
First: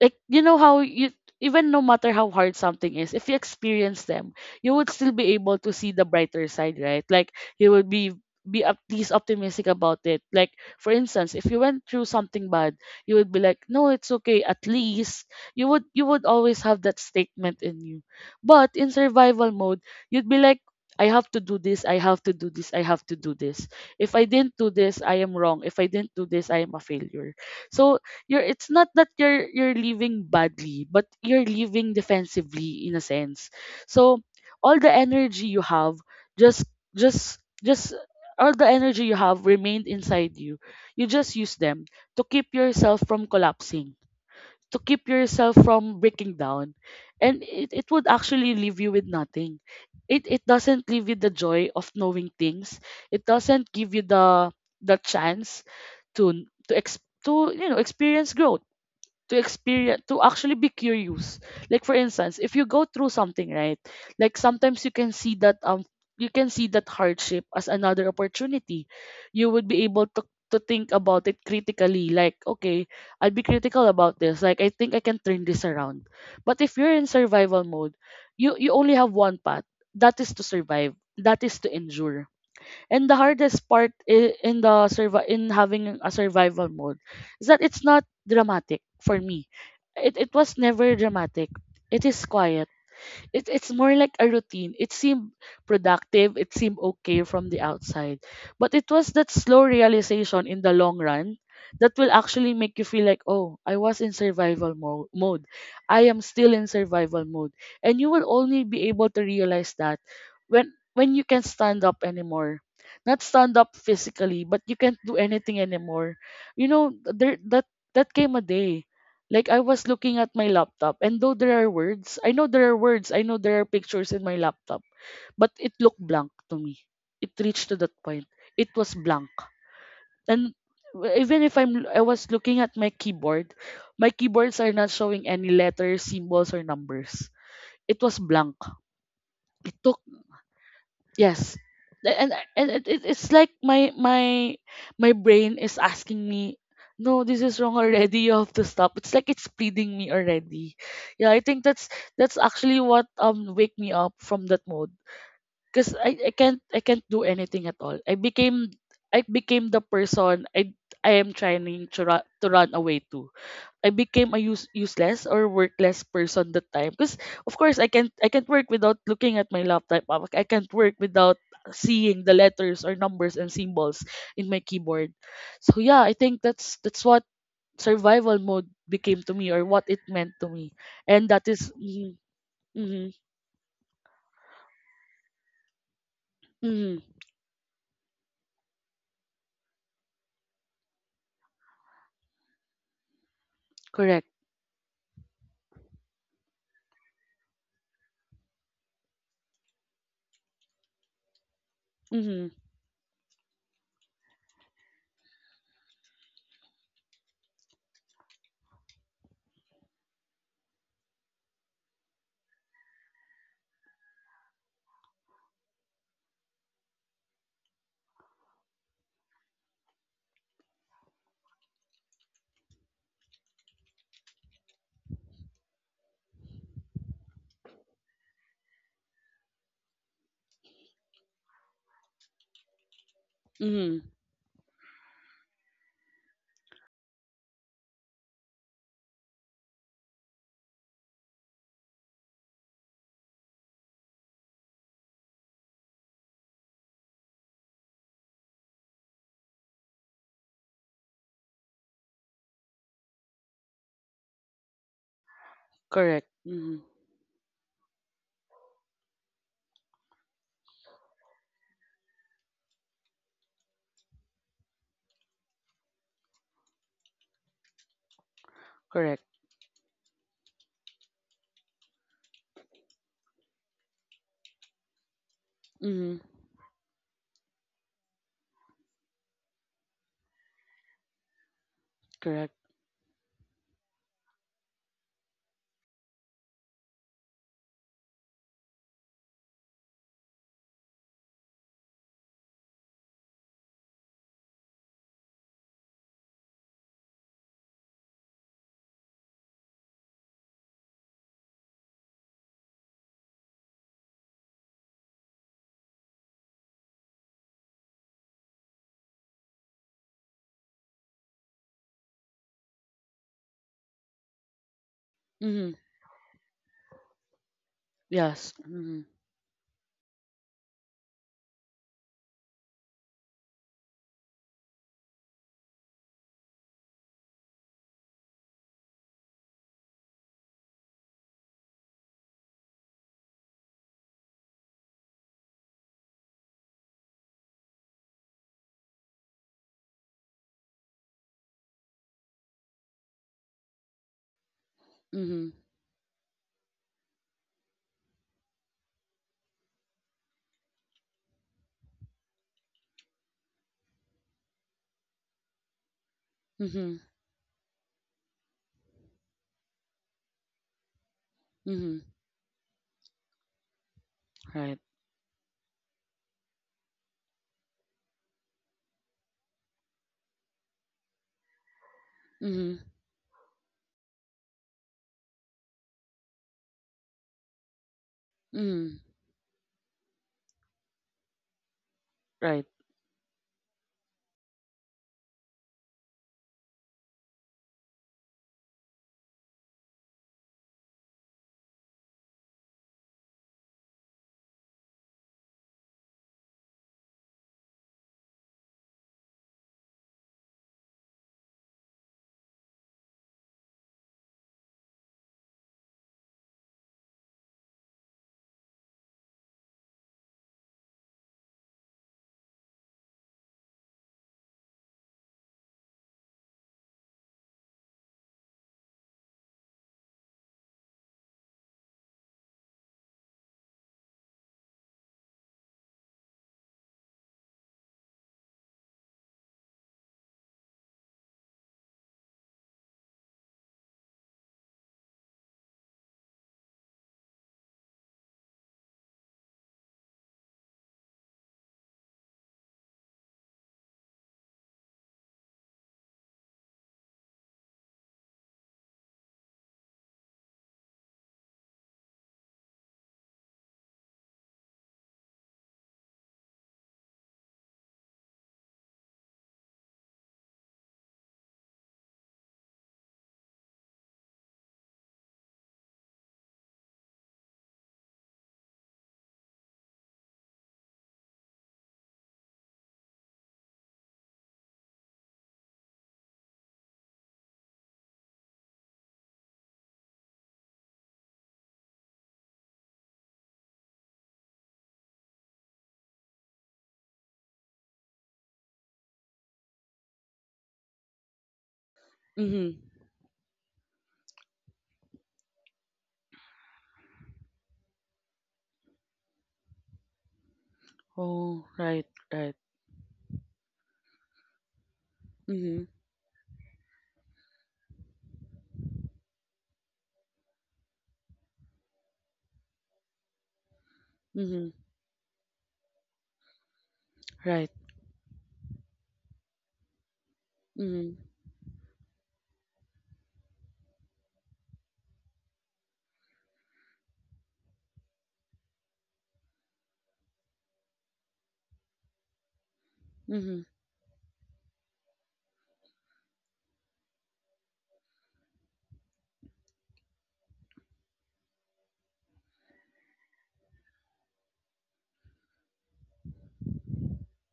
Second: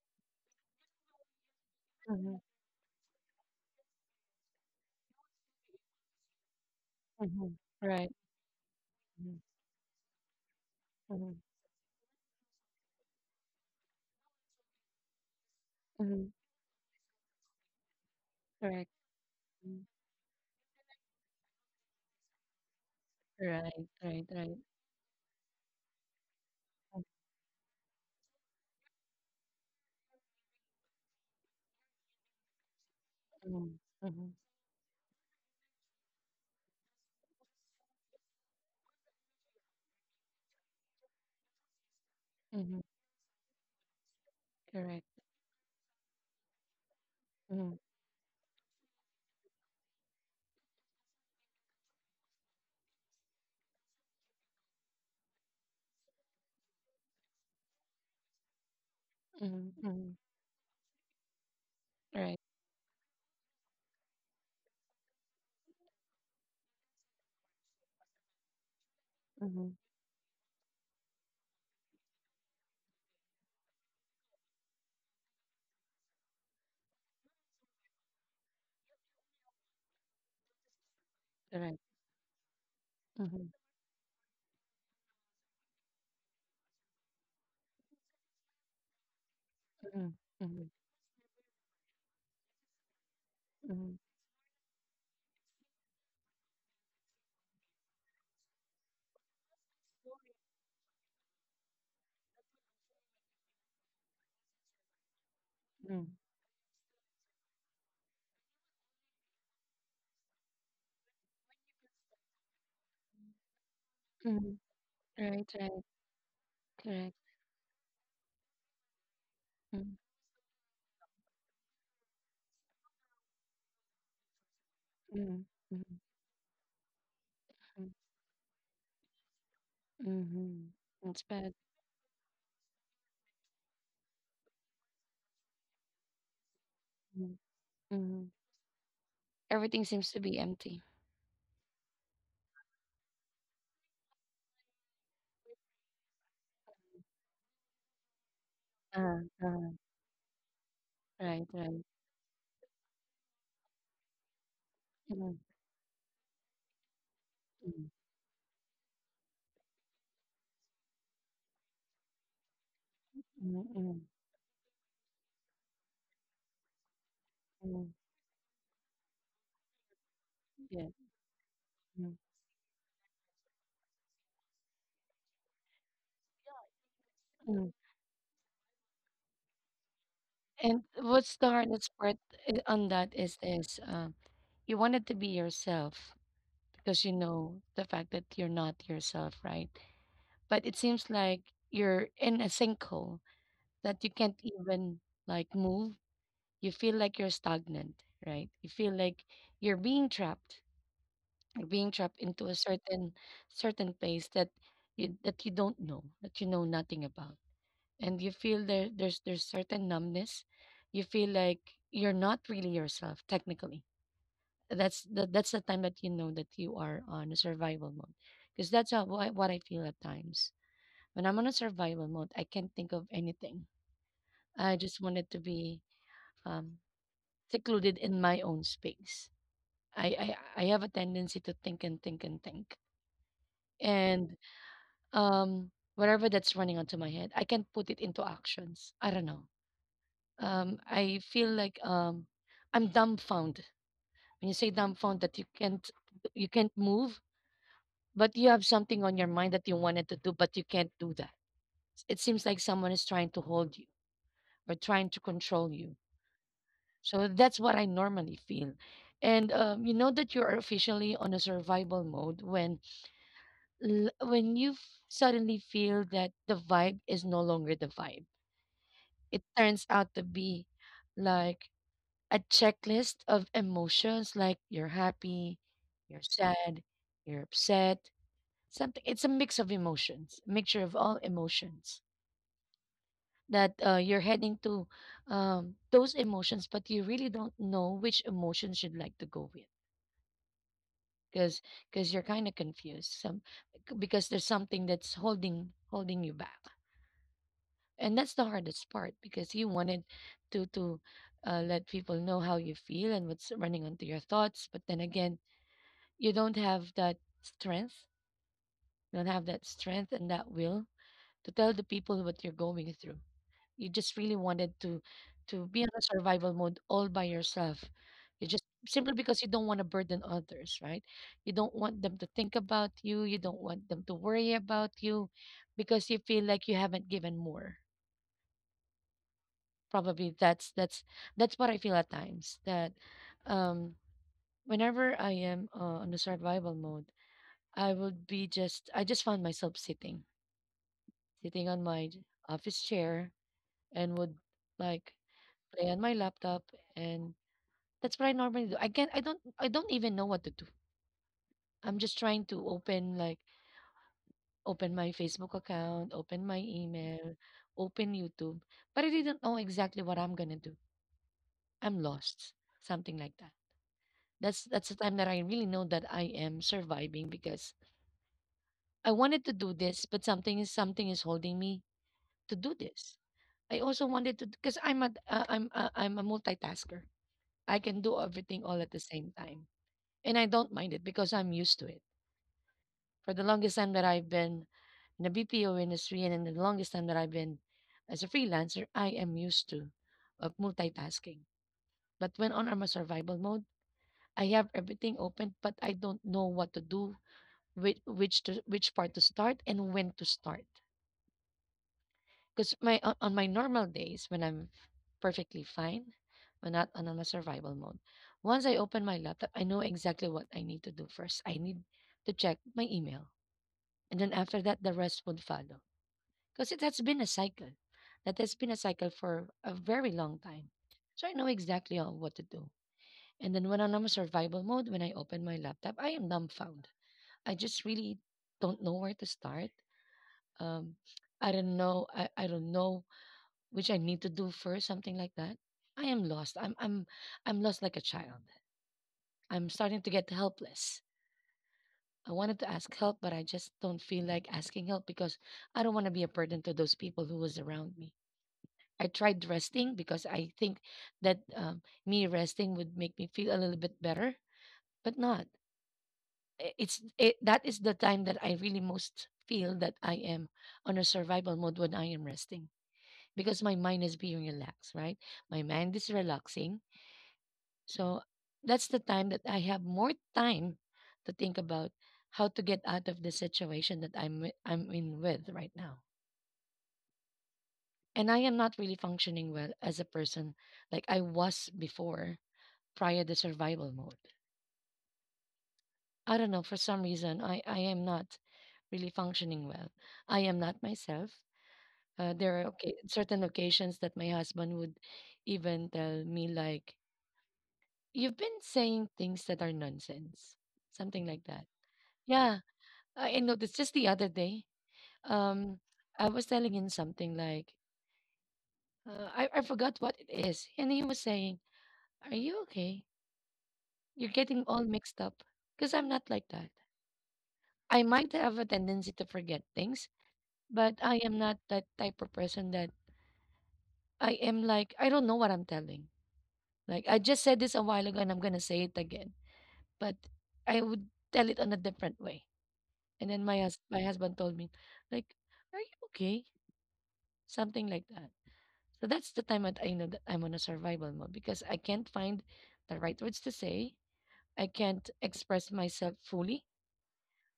Like, you know how you, even no matter how mhm, hard something is, if you experience them, you would still be able to see the brighter side, right? Like, mhm, you would right. be at least Mhm, optimistic about it. Like, for instance, mhm, if you went through something bad, you would be like, no, it's okay, at least. You would mhm, always have that statement in you. But correct. in survival mode, Mhm. you'd be like, I have to do this, I have to do this, I have to do this. Right, If I right, didn't right. do this, I am wrong. If I didn't do this, I am a failure. So you're it's not that you're living badly, but you're living defensively, in a sense. Mhm, So mhm, all the energy you have, just just just all the energy you have remained inside you. You just use them to keep mhm, yourself from collapsing, to keep correct. yourself from breaking down. And it, Mhm, it would actually leave you with nothing. It doesn't leave you the joy of knowing things. It doesn't give you the chance to experience growth, to mhm, experience, mhm, to actually be curious. Like, for instance, right. if you go through something, right? Like, sometimes you can see that hardship as another opportunity. You would Mhm, be able to think about it critically, like, okay, I'll be critical about this, like, I think I can turn this around. But if you're in survival mode, you only have one path, that is to survive, that is to correct. endure. And the Mhm, hardest part, in having a survival mode, is that it's not dramatic for me. mhm, It was mhm, never dramatic. It is quiet. It's more mhm, like a routine. It seemed productive. It seemed okay from the outside, but it was that slow realization in the long run that will actually make you feel like, oh, I was in survival mode. mhm, I am still in survival mode, and you will only be able to realize that when you can stand up anymore. Not stand up physically, mhm, but you can't do right, anything right, anymore. You know, correct. there that that came a day, like, I was Mhm, looking at my laptop, and though there are words, I know there are words, I know there are pictures in my laptop, mhm, but it mhm, looked blank to me. It reached to that point. It was blank. mhm, And mhm. That's even bad. if I was looking at my keyboard, my keyboards are not showing any letters, symbols or numbers. Mm. It was Mhm. blank. It Everything took. seems to be empty. Yes. And it's like my my brain is asking me, no, this is wrong already. You have to stop. It's Uh-huh. like it's pleading me already. Yeah, I Right, think right. that's actually what, wake me up from that mode. Mhm, Cause I can't do anything at mhm, all. I became the person I am trying to run away to. mhm, I mhm, became a useless or workless person that time, because of course I mhm. can't I can't work without looking at my laptop. I can't Yeah. work without Mhm, seeing the letters or numbers and symbols in my keyboard. So yeah, I think that's what mhm. survival mode became to me or what it meant to me. And And what's that the is. hardest Mm. part on Mm. that is you wanted to be yourself Mm. because you know the fact that you're not yourself, right? But it seems like you're in a sinkhole that you Correct. can't even like move. You feel like you're stagnant, right? You feel like you're being trapped You're being trapped Mm. into a certain place that you don't know, that you know nothing about. And you feel there's certain numbness. You feel like you're not really yourself technically. That's the time that you know that you are on a survival mode. Because that's what I feel at times. When I'm on a survival mode, I can't think of anything. I just wanted to be um, secluded in my own space. I have a tendency to think and think and think. Mm. And Whatever that's running onto my head, I can't put it into actions. I don't know. I feel like I'm dumbfounded. When you say dumbfounded, that you can't move, but you have something on your mind that you wanted to do, but you can't do that. It seems like someone is trying to hold you or trying to control you. Correct. Mm. So that's what I normally feel. And you know that you are officially on a survival mode when suddenly feel that the vibe is no longer the vibe. Correct. It turns out to be like a checklist of emotions, like you're happy, Mm. you're sad, you're upset, something. It's a mix of emotions, a mixture of all emotions Correct. that you're heading to, those emotions, but you really don't know which emotions you'd like to go with because you're kind of confused, because there's something that's holding you back, and that's the hardest part because you wanted to let people know how you feel and what's running onto your thoughts. But then again, you don't have that strength, and that will to tell the people what you're going through. You just really wanted to Mm. be on a survival mode all by yourself. You Yes. just Mm. simply, because you don't want to burden others, right? You don't want them to think about you, you don't want them to worry about you, because you feel like you haven't given more. Probably that's what I feel at times, that um whenever I am on the survival mode, I would be just I just found myself sitting on my office chair, and would like Mm. play on my laptop. And that's what I normally do. I can't, I don't even know what to do. I'm just trying to open, like open my Facebook account, open my Mm. email, open YouTube, but I didn't know exactly what I'm gonna do. I'm Mm. lost, something like that. That's Right. that's the time that I really know that I am surviving, because I wanted to do this, but something is holding me to do Mm. this. I also wanted to, because I'm a multitasker. I can do everything all at the Mm. same time, and I don't mind it because I'm used to it. Right. For the longest time that I've been in the BPO industry, and in the longest time that I've been as a freelancer, I am used to of multitasking. But when on I'm a survival mode, I have everything open, but I don't know what to do, which part to start and when to start. Because my on my normal days, when I'm perfectly fine, when not on a survival mode, once I open my laptop, I know exactly what I need to do first. I need to check my email, and then after that, the rest would follow. Because it has been a cycle, that has been a cycle for a very long time. So I know exactly on what to do. And then when I'm on a survival mode, when I open my laptop, I am dumbfounded. I just really don't know where to start. um I don't know which I need to do first, something like that. I am lost. I'm lost like a child. I'm starting to get helpless. I wanted to ask help, but I just don't feel like asking help because I don't want to be a burden to those people who was around me. I tried resting because I think that, me resting would make me feel a little bit better, but not. That is the time that I really most feel that I am on a survival mode, when I am resting, because my mind is being relaxed, right? My mind is relaxing. So that's the time that I have more time to think about how to get out of the situation that I'm in with right now. And I am not really functioning well as a person like I was before, prior to survival mode. I don't know, for some reason I am not really functioning well. I am not myself. There are, Mm-hmm. okay, certain occasions that my husband would even tell me like, "You've been saying things that are nonsense," something like that. Oh, right, Yeah, right. I noticed just the other day. Um, Mm-hmm. I was telling him something like, I forgot what it is. And he was saying, "Are you okay? You're getting Mm-hmm. all mixed up." Because I'm not like that. Right. I might have a tendency to forget things, but I Mm-hmm. am not that type of person that I am like, I don't know what I'm telling. Like, I just said this a while ago and I'm going to say it again. But I would tell it on a different way. And then Mm-hmm. My husband told me, like, "Are you okay?" Something like that. So that's the time that I know that I'm on a survival mode because I can't find the right words to say. I can't express myself fully.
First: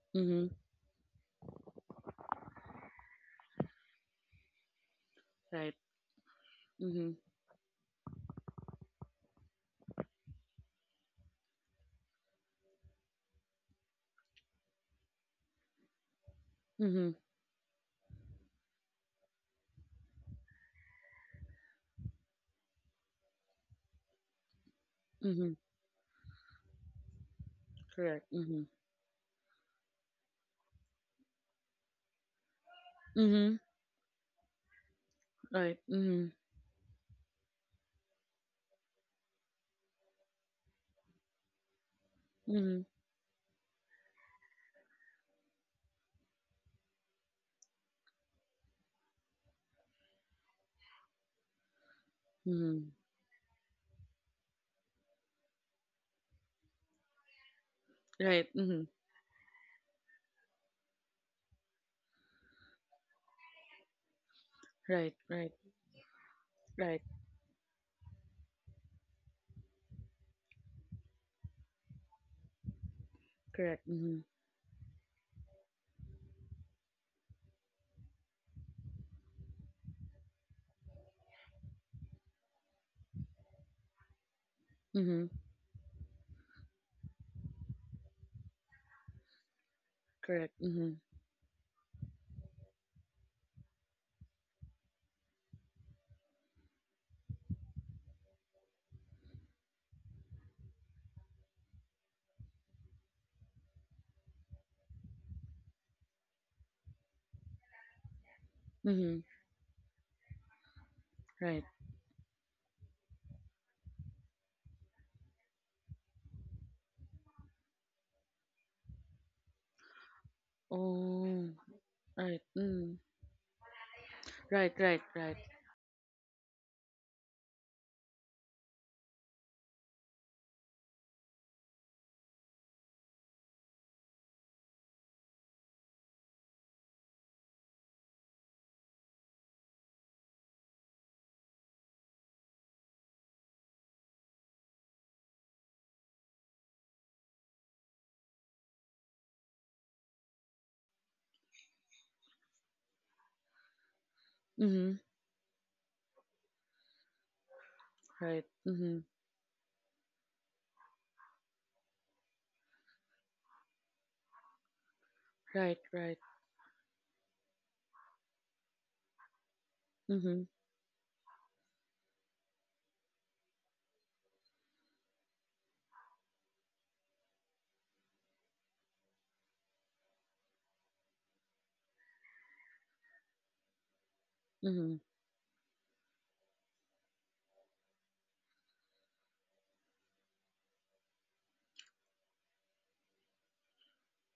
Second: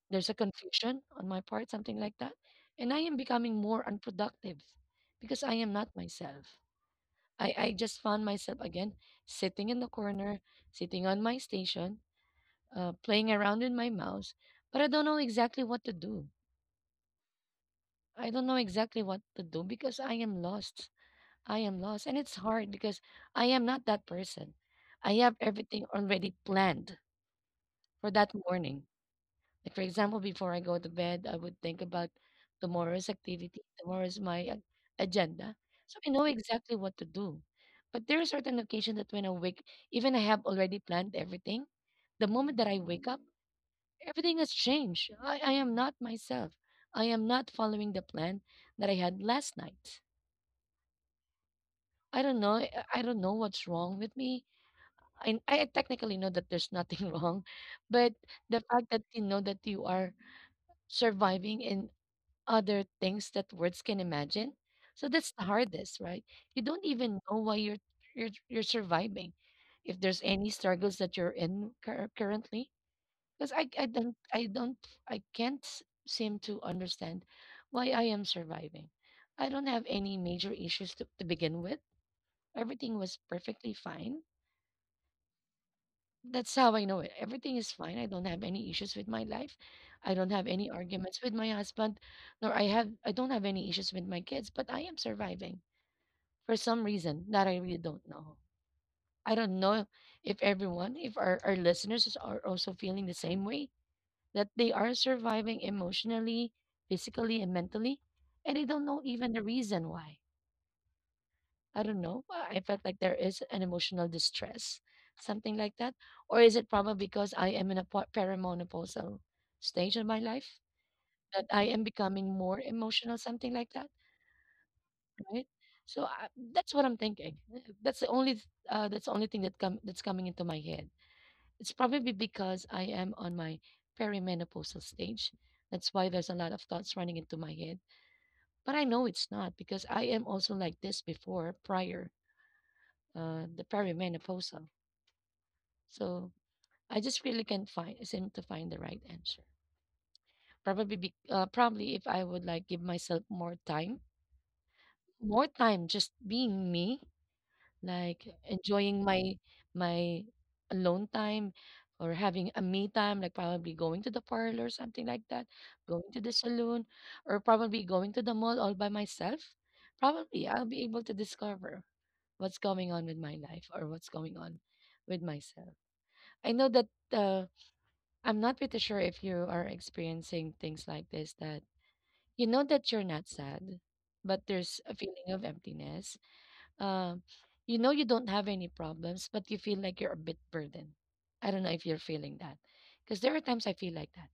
There's a Mm-hmm. confusion on my part, something like that. And I am becoming more unproductive because I Right. am not myself. Mm-hmm. I just found myself again sitting in the corner, sitting on my station, playing around with my mouse, but I don't know exactly what to do. Mm-hmm. I don't know exactly what to do because I am lost. I am lost. And it's hard because I am not that person. I have Mm-hmm. everything already planned for Correct. that Mm-hmm. morning. Like, for example, before I go to bed, I would think about tomorrow's Mm-hmm. activity, agenda. Right. So I know Mm-hmm. exactly what to do. But there are certain occasions that when I wake, even I have already planned everything. The moment that Mm-hmm. I wake up, everything has changed. I am not myself. I am not following the plan that I had last night. I don't know. I Mm-hmm. I don't know what's wrong with me. I technically know that there's nothing wrong, but Right. the Mm-hmm. fact that you know that you are surviving in other things that words can imagine, Right. so that's the Right. hardest, right? You don't Right. even know why you're surviving, if there's any struggles that you're in currently, because Correct. Mm-hmm. I don't I can't seem to understand why I am surviving. I don't have any major issues to begin with. Everything was perfectly fine. Mm-hmm. That's how I know it. Everything is fine. I don't have any issues with my life. I don't Correct. have any Mm-hmm. arguments with my husband, nor I don't have any issues with my kids, but I am surviving for some reason that I really don't know. I don't know if everyone, if our listeners are also feeling the same way, that they are surviving emotionally, physically, and mentally, and they don't know Mm-hmm. even the reason why. Right. I don't know. I felt like there is an emotional distress, something like that. Or is it probably because I am in a perimenopausal stage in my life that Oh. I am becoming Right. more Mm-hmm. emotional, something like that, Right. Right. Right. right? So that's what I'm thinking. That's the only thing that come that's coming into my head. It's probably because I am on my perimenopausal stage. That's why there's a lot of thoughts running into my head. But I know it's not, because I am also like this before, prior the perimenopausal. So I just really can't find seem to find the right answer. Probably if I would like give myself Mm-hmm. more time just being me, like Right. Mm-hmm. enjoying my alone time or having a me time, like probably going to the parlor, something like that, Right. going Right. to the saloon, or probably going to the mall all by myself. Mm-hmm. Probably I'll be able to discover what's going on with my life or what's going on with myself. I know that uh, I'm not pretty sure if you are experiencing things like this, that you know that you're not sad, but there's Mm-hmm. a feeling of emptiness. Um, you know you don't have any problems, but you feel like you're a bit burdened. I don't know if you're feeling that, because there are times I feel like that.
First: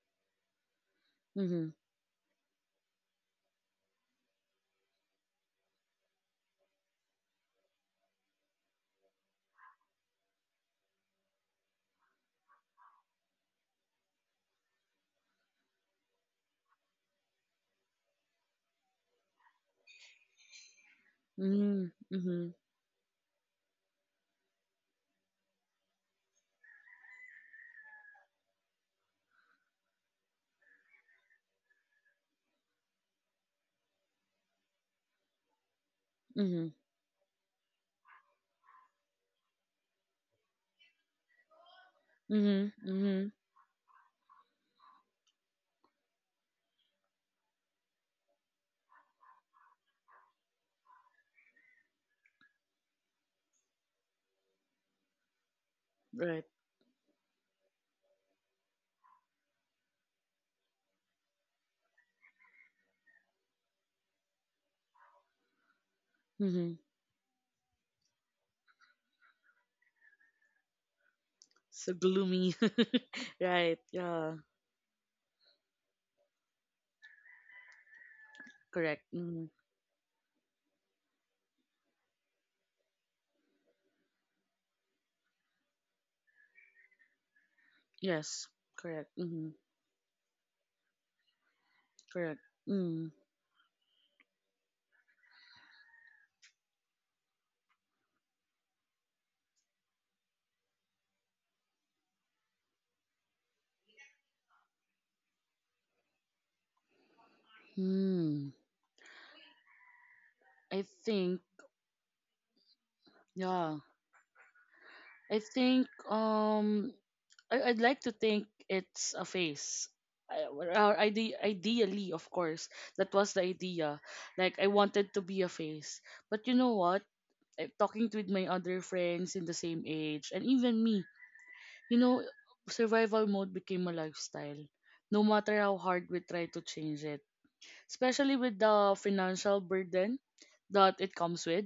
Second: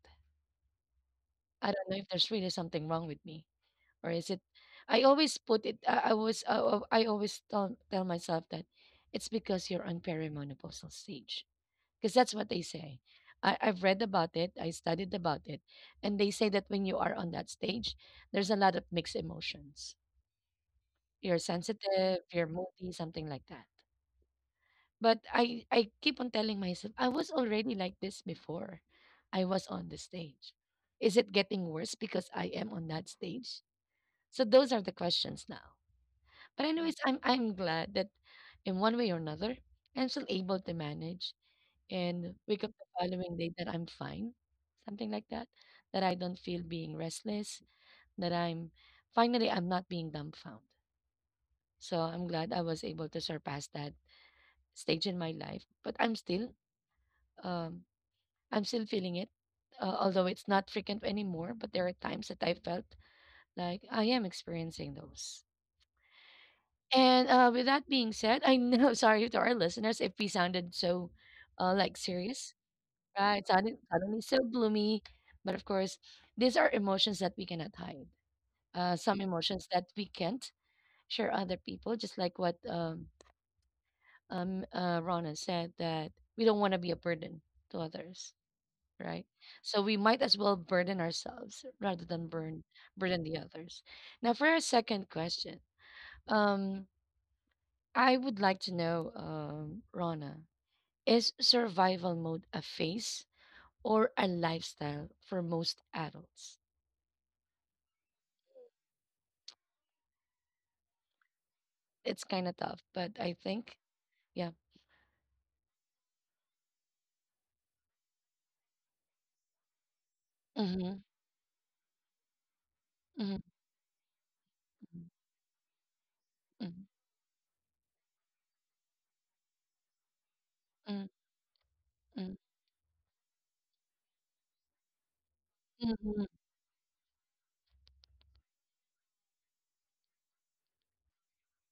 Mm-hmm. I don't know if there's really something wrong with me or is it. I always put it. I was. I always tell myself that it's because you're on perimenopausal stage, because that's what they say. I've read about it, I studied about it, and they say that when you are on that stage, there's a lot of mixed emotions. You're Mm-hmm. sensitive, you're Mm-hmm. moody, something like that. But I keep on telling myself, I was already like this before I was on the stage. Is it getting worse because I am on that stage? So those are the questions now. Mm-hmm. But anyways, I'm glad that in one way or another, I'm still able to manage and wake up the Mm-hmm. Mm-hmm. following day that I'm fine, something like that, that I don't feel being restless, that I'm finally I'm not being dumbfounded. So I'm glad I was able to surpass that stage in my life, but Right. Um I'm still feeling it. Although it's not frequent anymore, but there are times that I felt like I am experiencing those. Mm-hmm. And with that being said, I know, sorry to our listeners if we sounded so So like gloomy. serious. Right, Right. Suddenly Yeah. so gloomy. But of course, these are emotions that we cannot hide. Correct. Some Mm-hmm. emotions that we can't share other people, just like what Rona said, that we don't want to be a burden to others, Yes. Correct. right? Mm-hmm. So we might as well burden ourselves rather than Correct. burn burden the others. Now, for our second question, um, I would like to know, Rona, is survival mode a phase or a lifestyle for most adults? Mm-hmm. I think. It's kinda tough, but I think Yeah. yeah. I think. I'd like to think it's a phase. I, or Mhm, ide- Ideally, of course, that was mhm, the idea. Like, I mhm, wanted to be a face, but you know mhm, what? Talking with my other friends in the same age, and even mhm, me, you know, mhm, survival mode became a lifestyle, no matter how hard mhm, we try to change it, especially with the financial burden that it comes with.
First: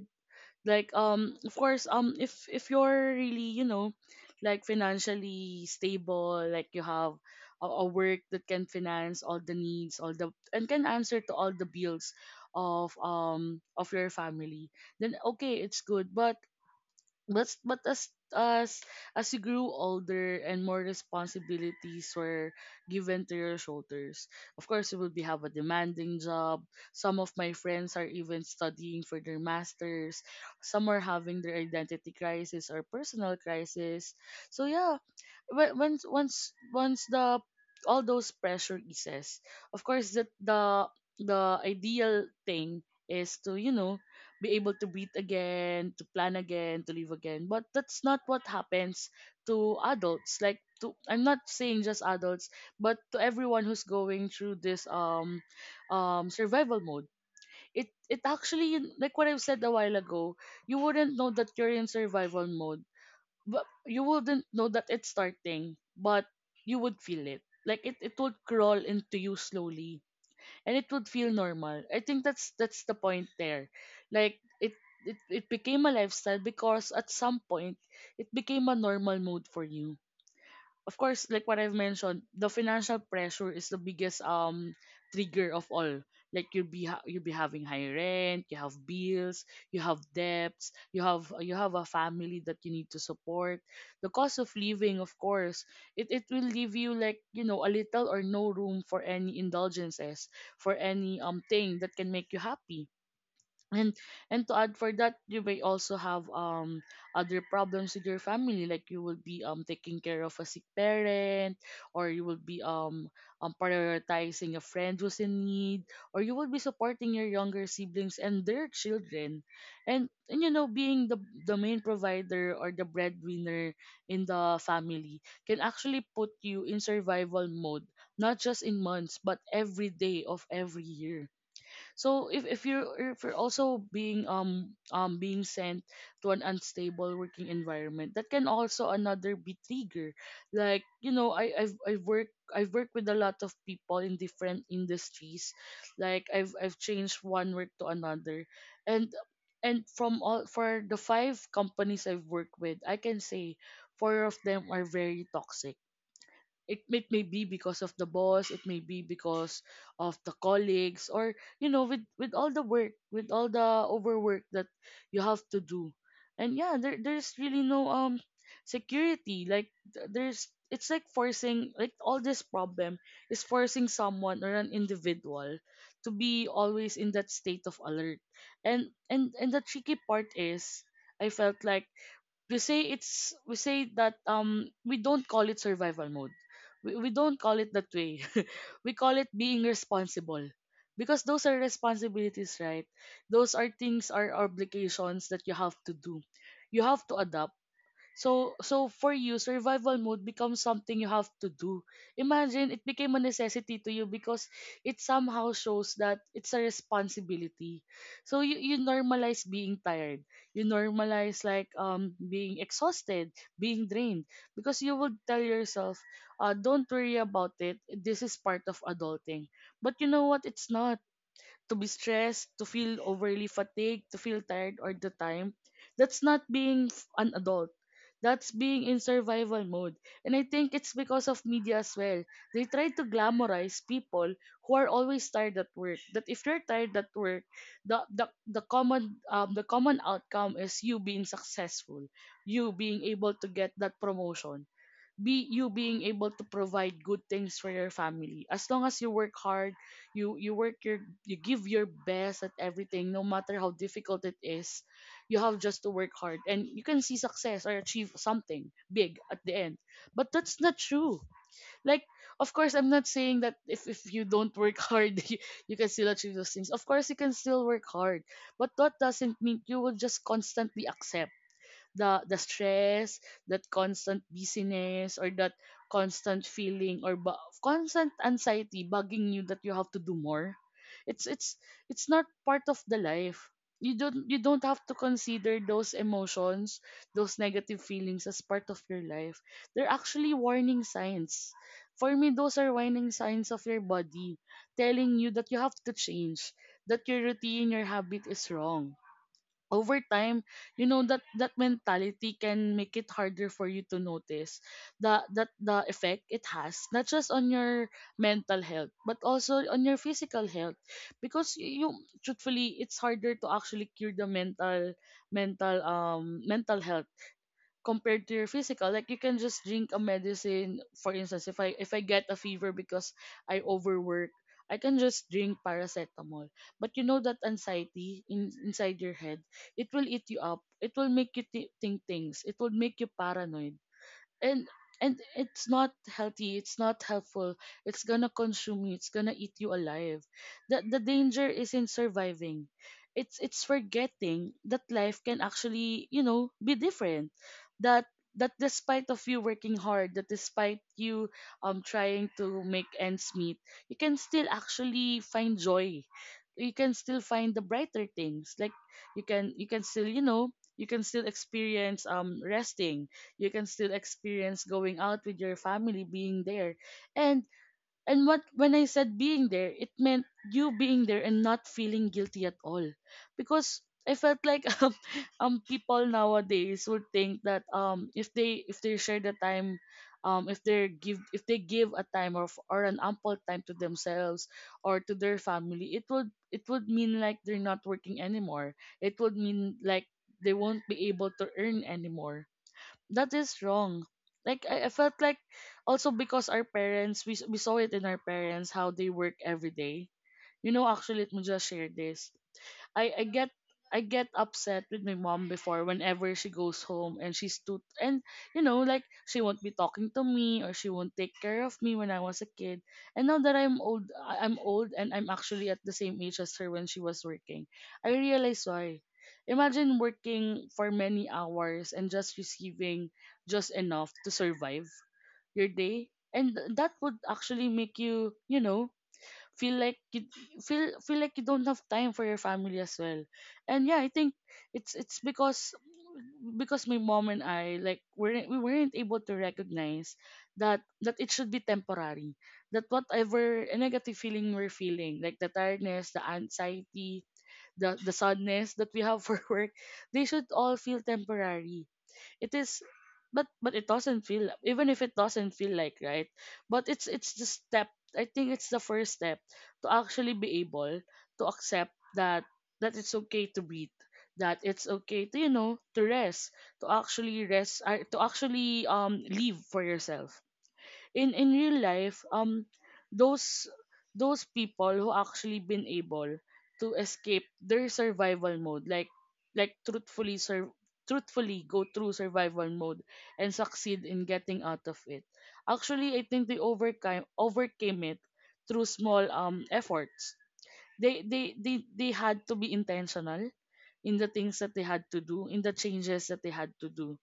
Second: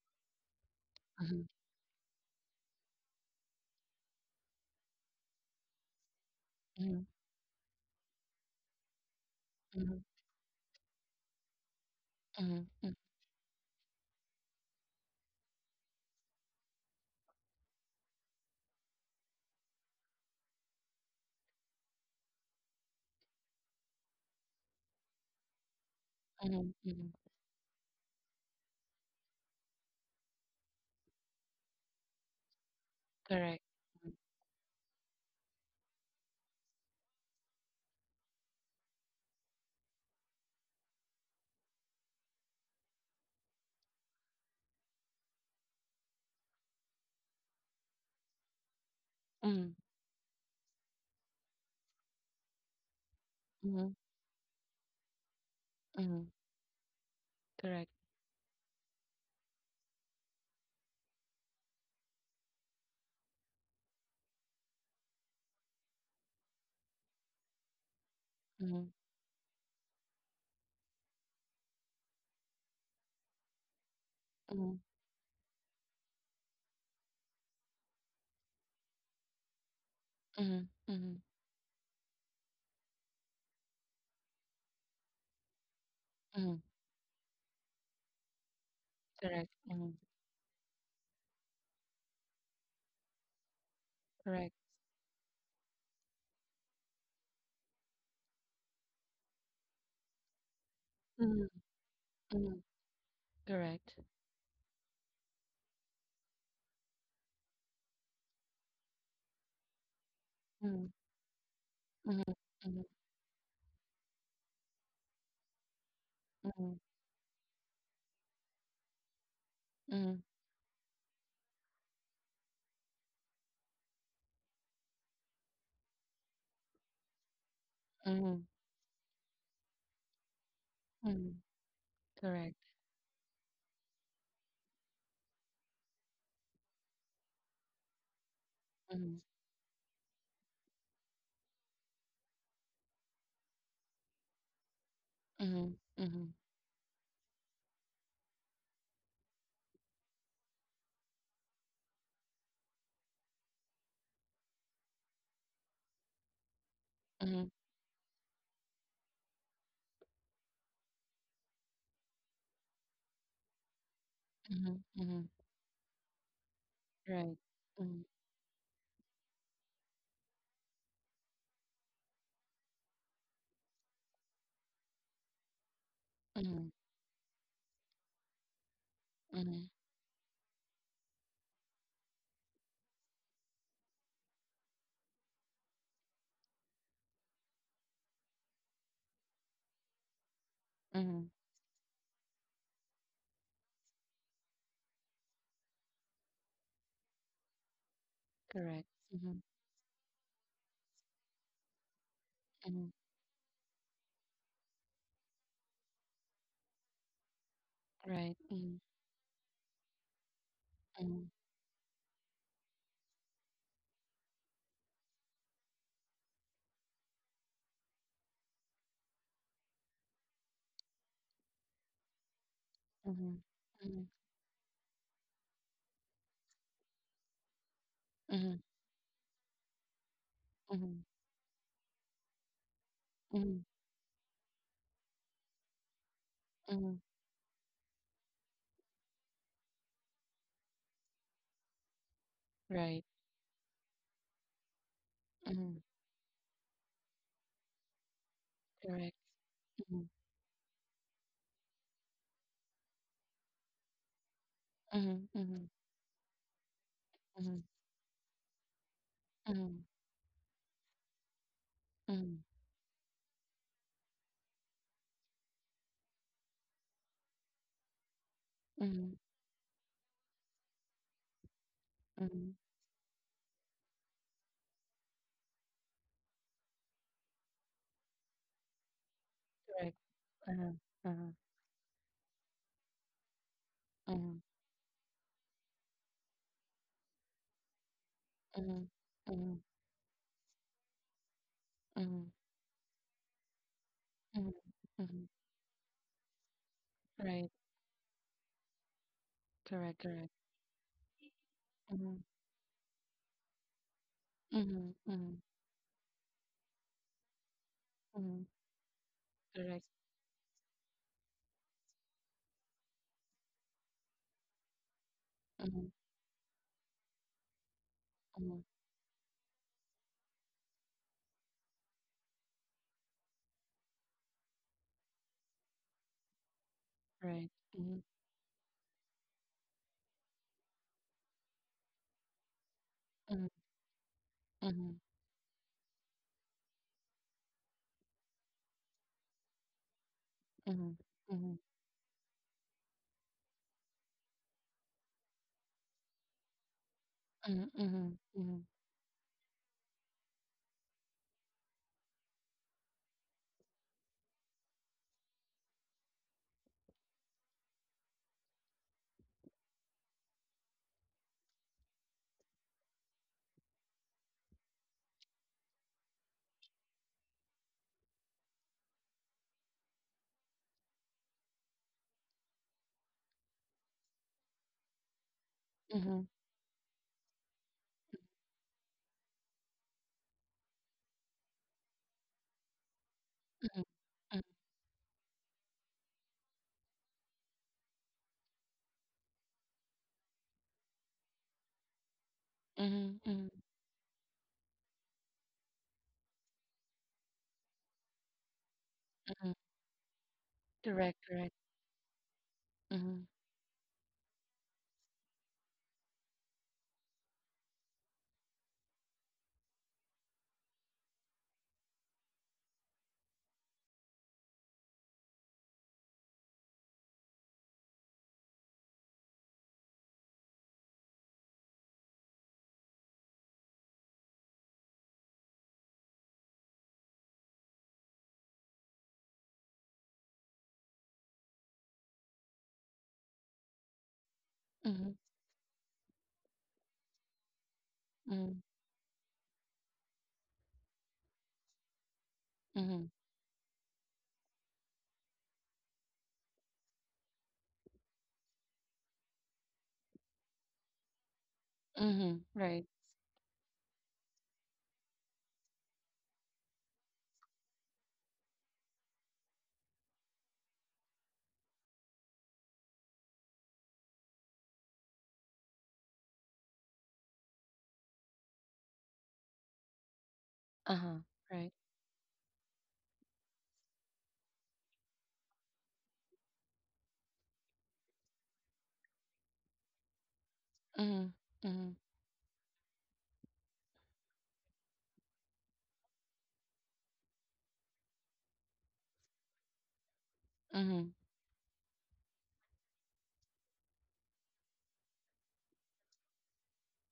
Like mhm, of course if you're really, you know, like financially stable, like you mhm, have a work that can finance all the needs, mhm, all the and can answer to all the bills mhm, mhm, of your family, then okay, it's good. But but as you grew older and more responsibilities were given to your shoulders, of course you will be have a demanding job. mhm, mhm. Some of my friends are even studying for their masters, some are having their identity crisis or personal Correct. crisis, so yeah. When- once once once the, all those pressure eases, of course that the ideal thing is to, you know, be able to breathe again, to plan again, to live again. But that's not what happens to Mhm, adults. Like to, I'm not saying just adults, but to everyone who's mhm, going through this mhm. survival mode. It Correct. it actually, like what I've said a while ago, you wouldn't know that you're in survival mode, but you wouldn't know that it's starting, but you would feel it. Like it would crawl Mhm, into you slowly, and it would feel normal. I think that's the point there. Like it mhm, it became a lifestyle because at some point it became a normal mood for you. mhm, Of course, mhm, like what I've mentioned, the financial pressure is the biggest trigger of all. Like you'll mhm. be ha- you'll be having high rent, you have bills, Correct. you have Mhm. debts, you have a family that you need to support. The cost of Correct. living, of course, it will leave you like, you know, a little or no room for any indulgences, for any Mhm, thing that can make you mhm. happy. and Correct. and to add for that, you may also have other problems with your family, like you will be taking care of a sick Mhm, parent, or you mhm, will be mhm, prioritizing a friend who's in need, or you will be mhm, supporting your younger siblings and their children. and mhm, mhm, and you know, being the main provider or the breadwinner in the family can actually put you in survival mode, not mhm. just in months but every day of every year. So if Correct. you're also being being sent to an unstable working environment, that can also Mhm, another be trigger. Like, you know, I've worked, I've worked with a lot of people in different industries. mhm, Like mhm, I've changed one work to another. And and from all for the five companies I've worked with, I can say four of them are very toxic. It may be mhm, because of the boss, it may be because of the colleagues, or, you know, with all the work, with all the overwork that mhm, you mhm. have to do. And yeah, there's Right. really no Mhm, security, like th- there's it's like forcing, like all this problem is forcing someone or an individual to be mhm, always in that state of alert. And and the mhm, tricky part is, I felt like we say that we don't call it survival mode. We don't call it that way. We call it being responsible, because mhm. those are responsibilities, right? Those are things are obligations that you have to do, you have to adapt. So Correct. for you, Mhm. survival mode becomes something you have to do. Imagine it Mhm. became a necessity to you because it somehow shows that it's a responsibility. So Right. you Mhm. normalize being tired. You Mhm. normalize like being exhausted, being drained. Because you would tell yourself, don't worry about it. This is part of adulting. But you know what? It's not. To be stressed, to feel overly Mhm. fatigued, to Mhm. feel tired all the time, that's not being f- an adult. That's Mhm. being in survival mode. And I think it's Mhm. because of media as well. They try to Mhm. glamorize people who are always tired at work. That if you're tired at Mhm. work, the common outcome is you being successful, you being Right. able to get that promotion, be you Mhm. being able to provide good things for your family, as long as you Correct. work hard, Mhm. you you work your you give your best at everything no matter how difficult it is. You Mhm. have Mhm. just to work hard and you can see success Mhm. or achieve something big at the end. Mhm. But that's not true. Like, Mhm. of course, I'm not saying that if you don't work hard you can still achieve those things. Of course you can still work hard, but that Mhm. doesn't mean you will just constantly accept the Mhm. stress, that constant busyness, or that constant feeling or ba- constant anxiety bugging you that you have to Correct. do more. Uh-huh. It's Uh-huh. it's it's not part of the life. You Mhm. don't have to consider those emotions, those negative feelings as part Uh, of uh, your life. Uh They're actually warning signs. For huh, me, those are warning signs of your body huh. huh. Uh huh. Uh huh. telling Uh you that huh. you have to change, that your Right. routine, your habit is wrong. Over Correct. Correct. time, you know that that Mhm. mentality can make it harder for you to notice Mhm. the that Mhm. the effect it has, not just on your Mhm. mental health but also on your Correct. physical health. Because you, truthfully, it's harder to actually cure the Mhm. Mental health compared to your Mhm. physical. Like you can just drink a medicine, for instance, if I get a fever because I overwork, I can just drink paracetamol. But you know that Right. Mhm. anxiety inside your head, it will eat you up, it will think things, it will make you Mhm. paranoid. and Mhm. and it's not healthy, it's not helpful. It's gonna consume you, it's gonna eat you alive. The Mhm. danger Mhm. is in surviving. It's forgetting that life can actually, you know, be different, that Mhm. Mhm. despite of you working hard, that despite you trying to make ends meet, you can still actually find joy. You can still find the brighter things. Like you can still, you know, you can still experience resting. You can still experience going out with your family, being there. and and what, when I said being there, it meant you being there and not feeling guilty at all. Because I felt like people Mhm. Mhm. nowadays would think that if they share the time, if they give a time or an ample time to Mhm. themselves Mhm. or to their family, it would, it would mean like they're not working anymore, it would mean like they won't be able to earn anymore. Mhm. That is Mhm. wrong. Like I felt like, also because our parents, we saw it in our parents how they work Mhm. every day. You know, actually, Correct, let me correct. just share this. I I Mm-hmm. get I get upset with my mom before whenever she goes home and she's too, and, you know, like she won't be talking to me, or she won't take care of me when I was a kid. And now that I'm old, I'm old and I'm actually at the same age as her when she was working. I realize why. Imagine working for many hours and just receiving just enough to survive your day. And that would actually make you, you know, feel like you feel like you don't have time for your family as well. And yeah, I think it's Mm-hmm. because my mom and I, like weren't we Mm-hmm. weren't able to recognize that it should be temporary, that Mm-hmm. whatever negative feeling we're feeling, like the tiredness, the anxiety, the sadness that we have for work, they should all feel temporary. Mm-hmm. It is, Right. But it doesn't feel even if it doesn't feel like right, but it's the step, I think it's the first step to actually be able to accept that it's okay to breathe, that it's okay to, you know, to rest, to actually rest, to actually live for yourself, Uh-huh. in real Right. life. Those those people who actually been able to escape their survival mode, like like truthfully sur- Mm-hmm. truthfully go Mm-hmm. through survival mode and succeed in getting out of it, actually I think they overcame it through small efforts. Mm-hmm. They they had to be intentional in the things that they had to do, in the changes that they had to do.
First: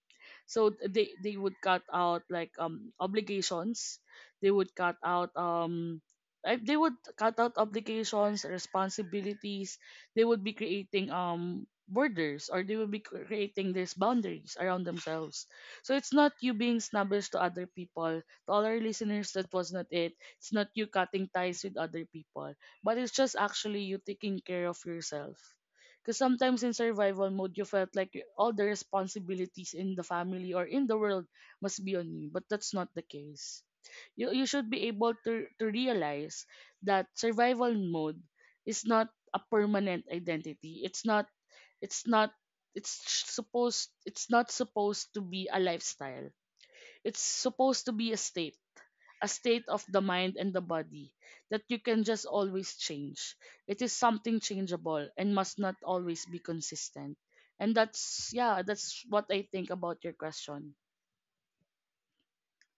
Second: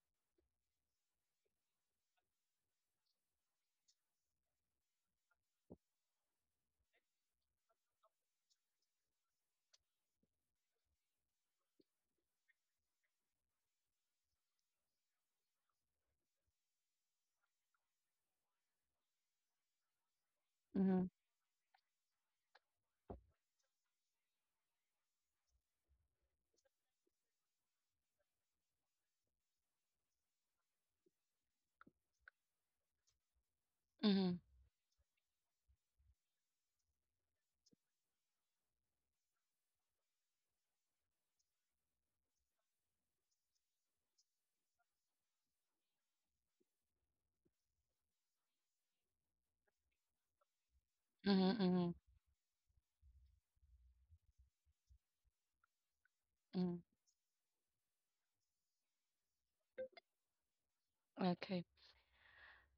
So they would cut out like obligations. They would cut out they would cut out obligations, responsibilities. They would be creating borders, or they would be creating these boundaries around themselves. So it's not you being snobbish to other people. To all our listeners, that was not it. It's not you Mm-hmm. cutting ties with other people, but it's just actually you taking care of yourself because sometimes in survival mode, you felt like all the responsibilities in the family or in the world must be on you, but that's not the case. You Mm-hmm. you should be able to realize that survival mode is not a permanent identity. It's not it's it's not supposed to be a lifestyle. It's supposed to be a state of the mind and the body that Mm-hmm. you Mm-hmm. can just always change. It is something changeable and must not always be Mm-hmm. consistent. And that's what I think about your question. Okay.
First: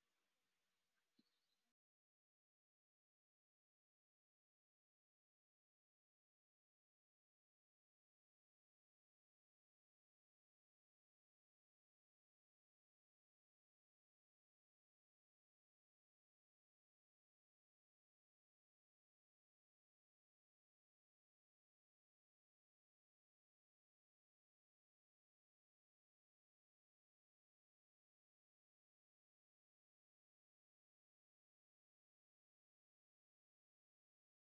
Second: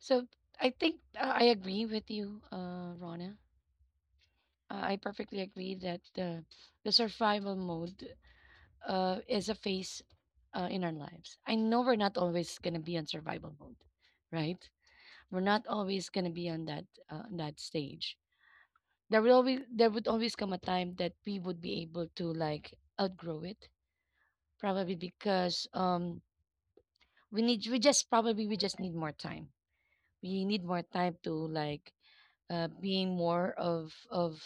So I think I agree with you, Rona. I perfectly agree that the survival mode is a phase in our lives. I know we're not always gonna be on survival mode, right? We're not always gonna be on that that stage. There would always come a time that we would be able to like outgrow it, probably because we just need more time. We need more time to like being more of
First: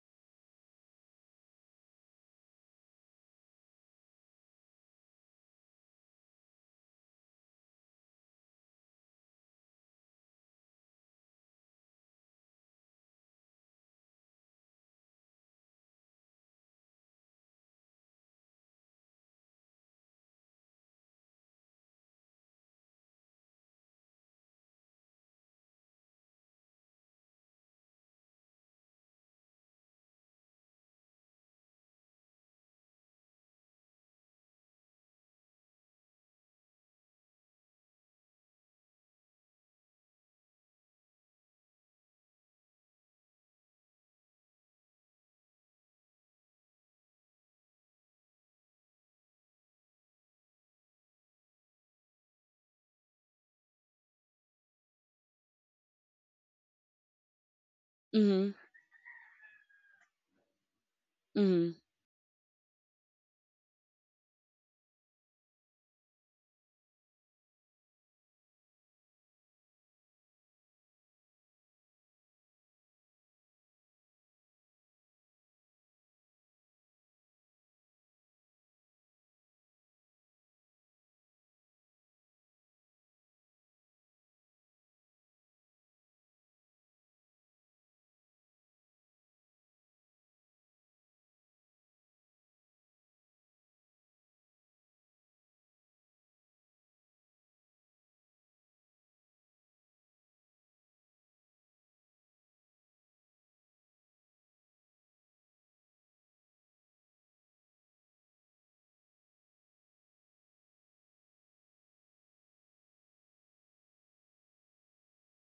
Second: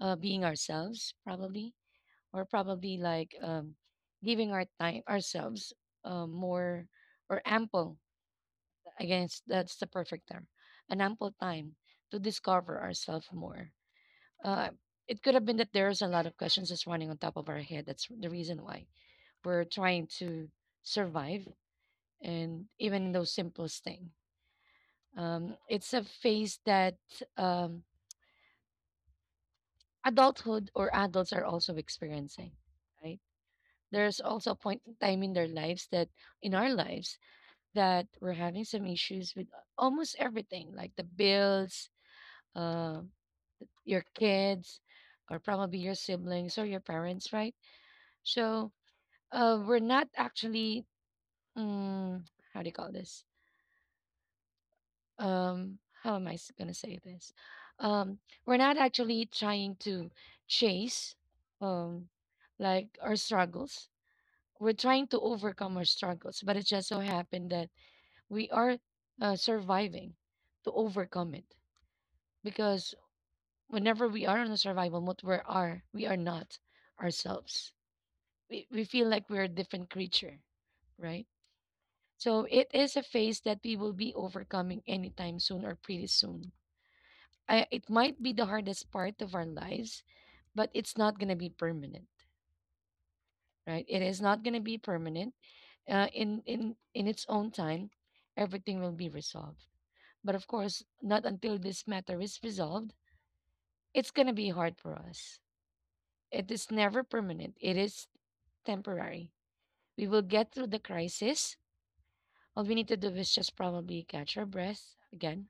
being ourselves probably, or probably like giving our time ourselves more or ample. I guess that's the perfect term, an ample time to discover ourselves more. Uh, it could have been that there's a lot of questions that's running on top of our head. That's the reason why we're trying to survive, and even in those simplest thing. It's a phase that um, adulthood or adults are also experiencing, right? There's also a point in time in their lives that, in our lives, that we're having some issues with almost everything, like the bills, uh, your kids, or probably your siblings or your parents, right? So we're not actually um, how do you call this, how am I s- gonna say this um we're Mhm. not actually trying to chase Mhm. um like our struggles. We're trying to overcome our struggles, but it just so happened that we are surviving to overcome it, because whenever we are on a survival mode we are not ourselves. We feel like we're a different creature, right? So it is a phase that we will be overcoming anytime soon or pretty soon. I, it might be the hardest part of our lives, but it's not going to be permanent, right? It is not going to be permanent. In its own time, everything will be resolved. But of course, not until this matter is resolved, it's going to be hard for us. It is never permanent. It is temporary. We will get through the crisis. All we need to do is just probably catch our breath again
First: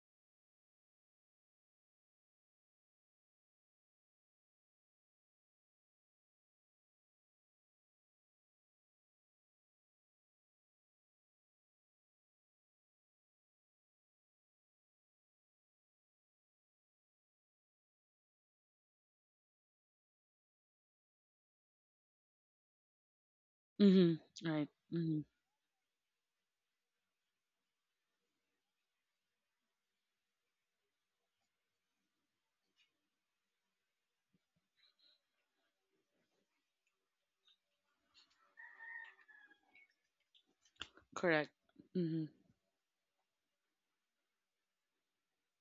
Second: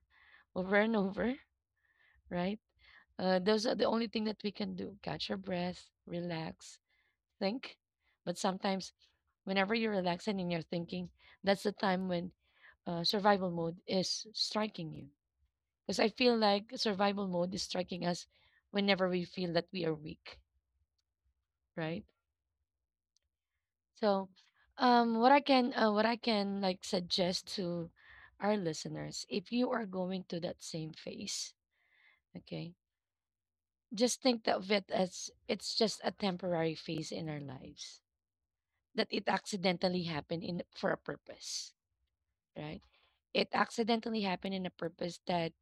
over and over, right? Those are the only thing that we can do. Catch your breath, relax, think. But sometimes, whenever you're relaxing and you're thinking, that's the time when survival mode is striking you. Because I feel like survival mode is striking us whenever we feel that we are weak, right? Mhm. So, Right. Mhm. What I can like suggest to our listeners, if you are going to that same phase, okay, just think of it as it's just a temporary phase in our lives that it accidentally happened in for a Correct. purpose, Mhm. right? It accidentally happened in a purpose that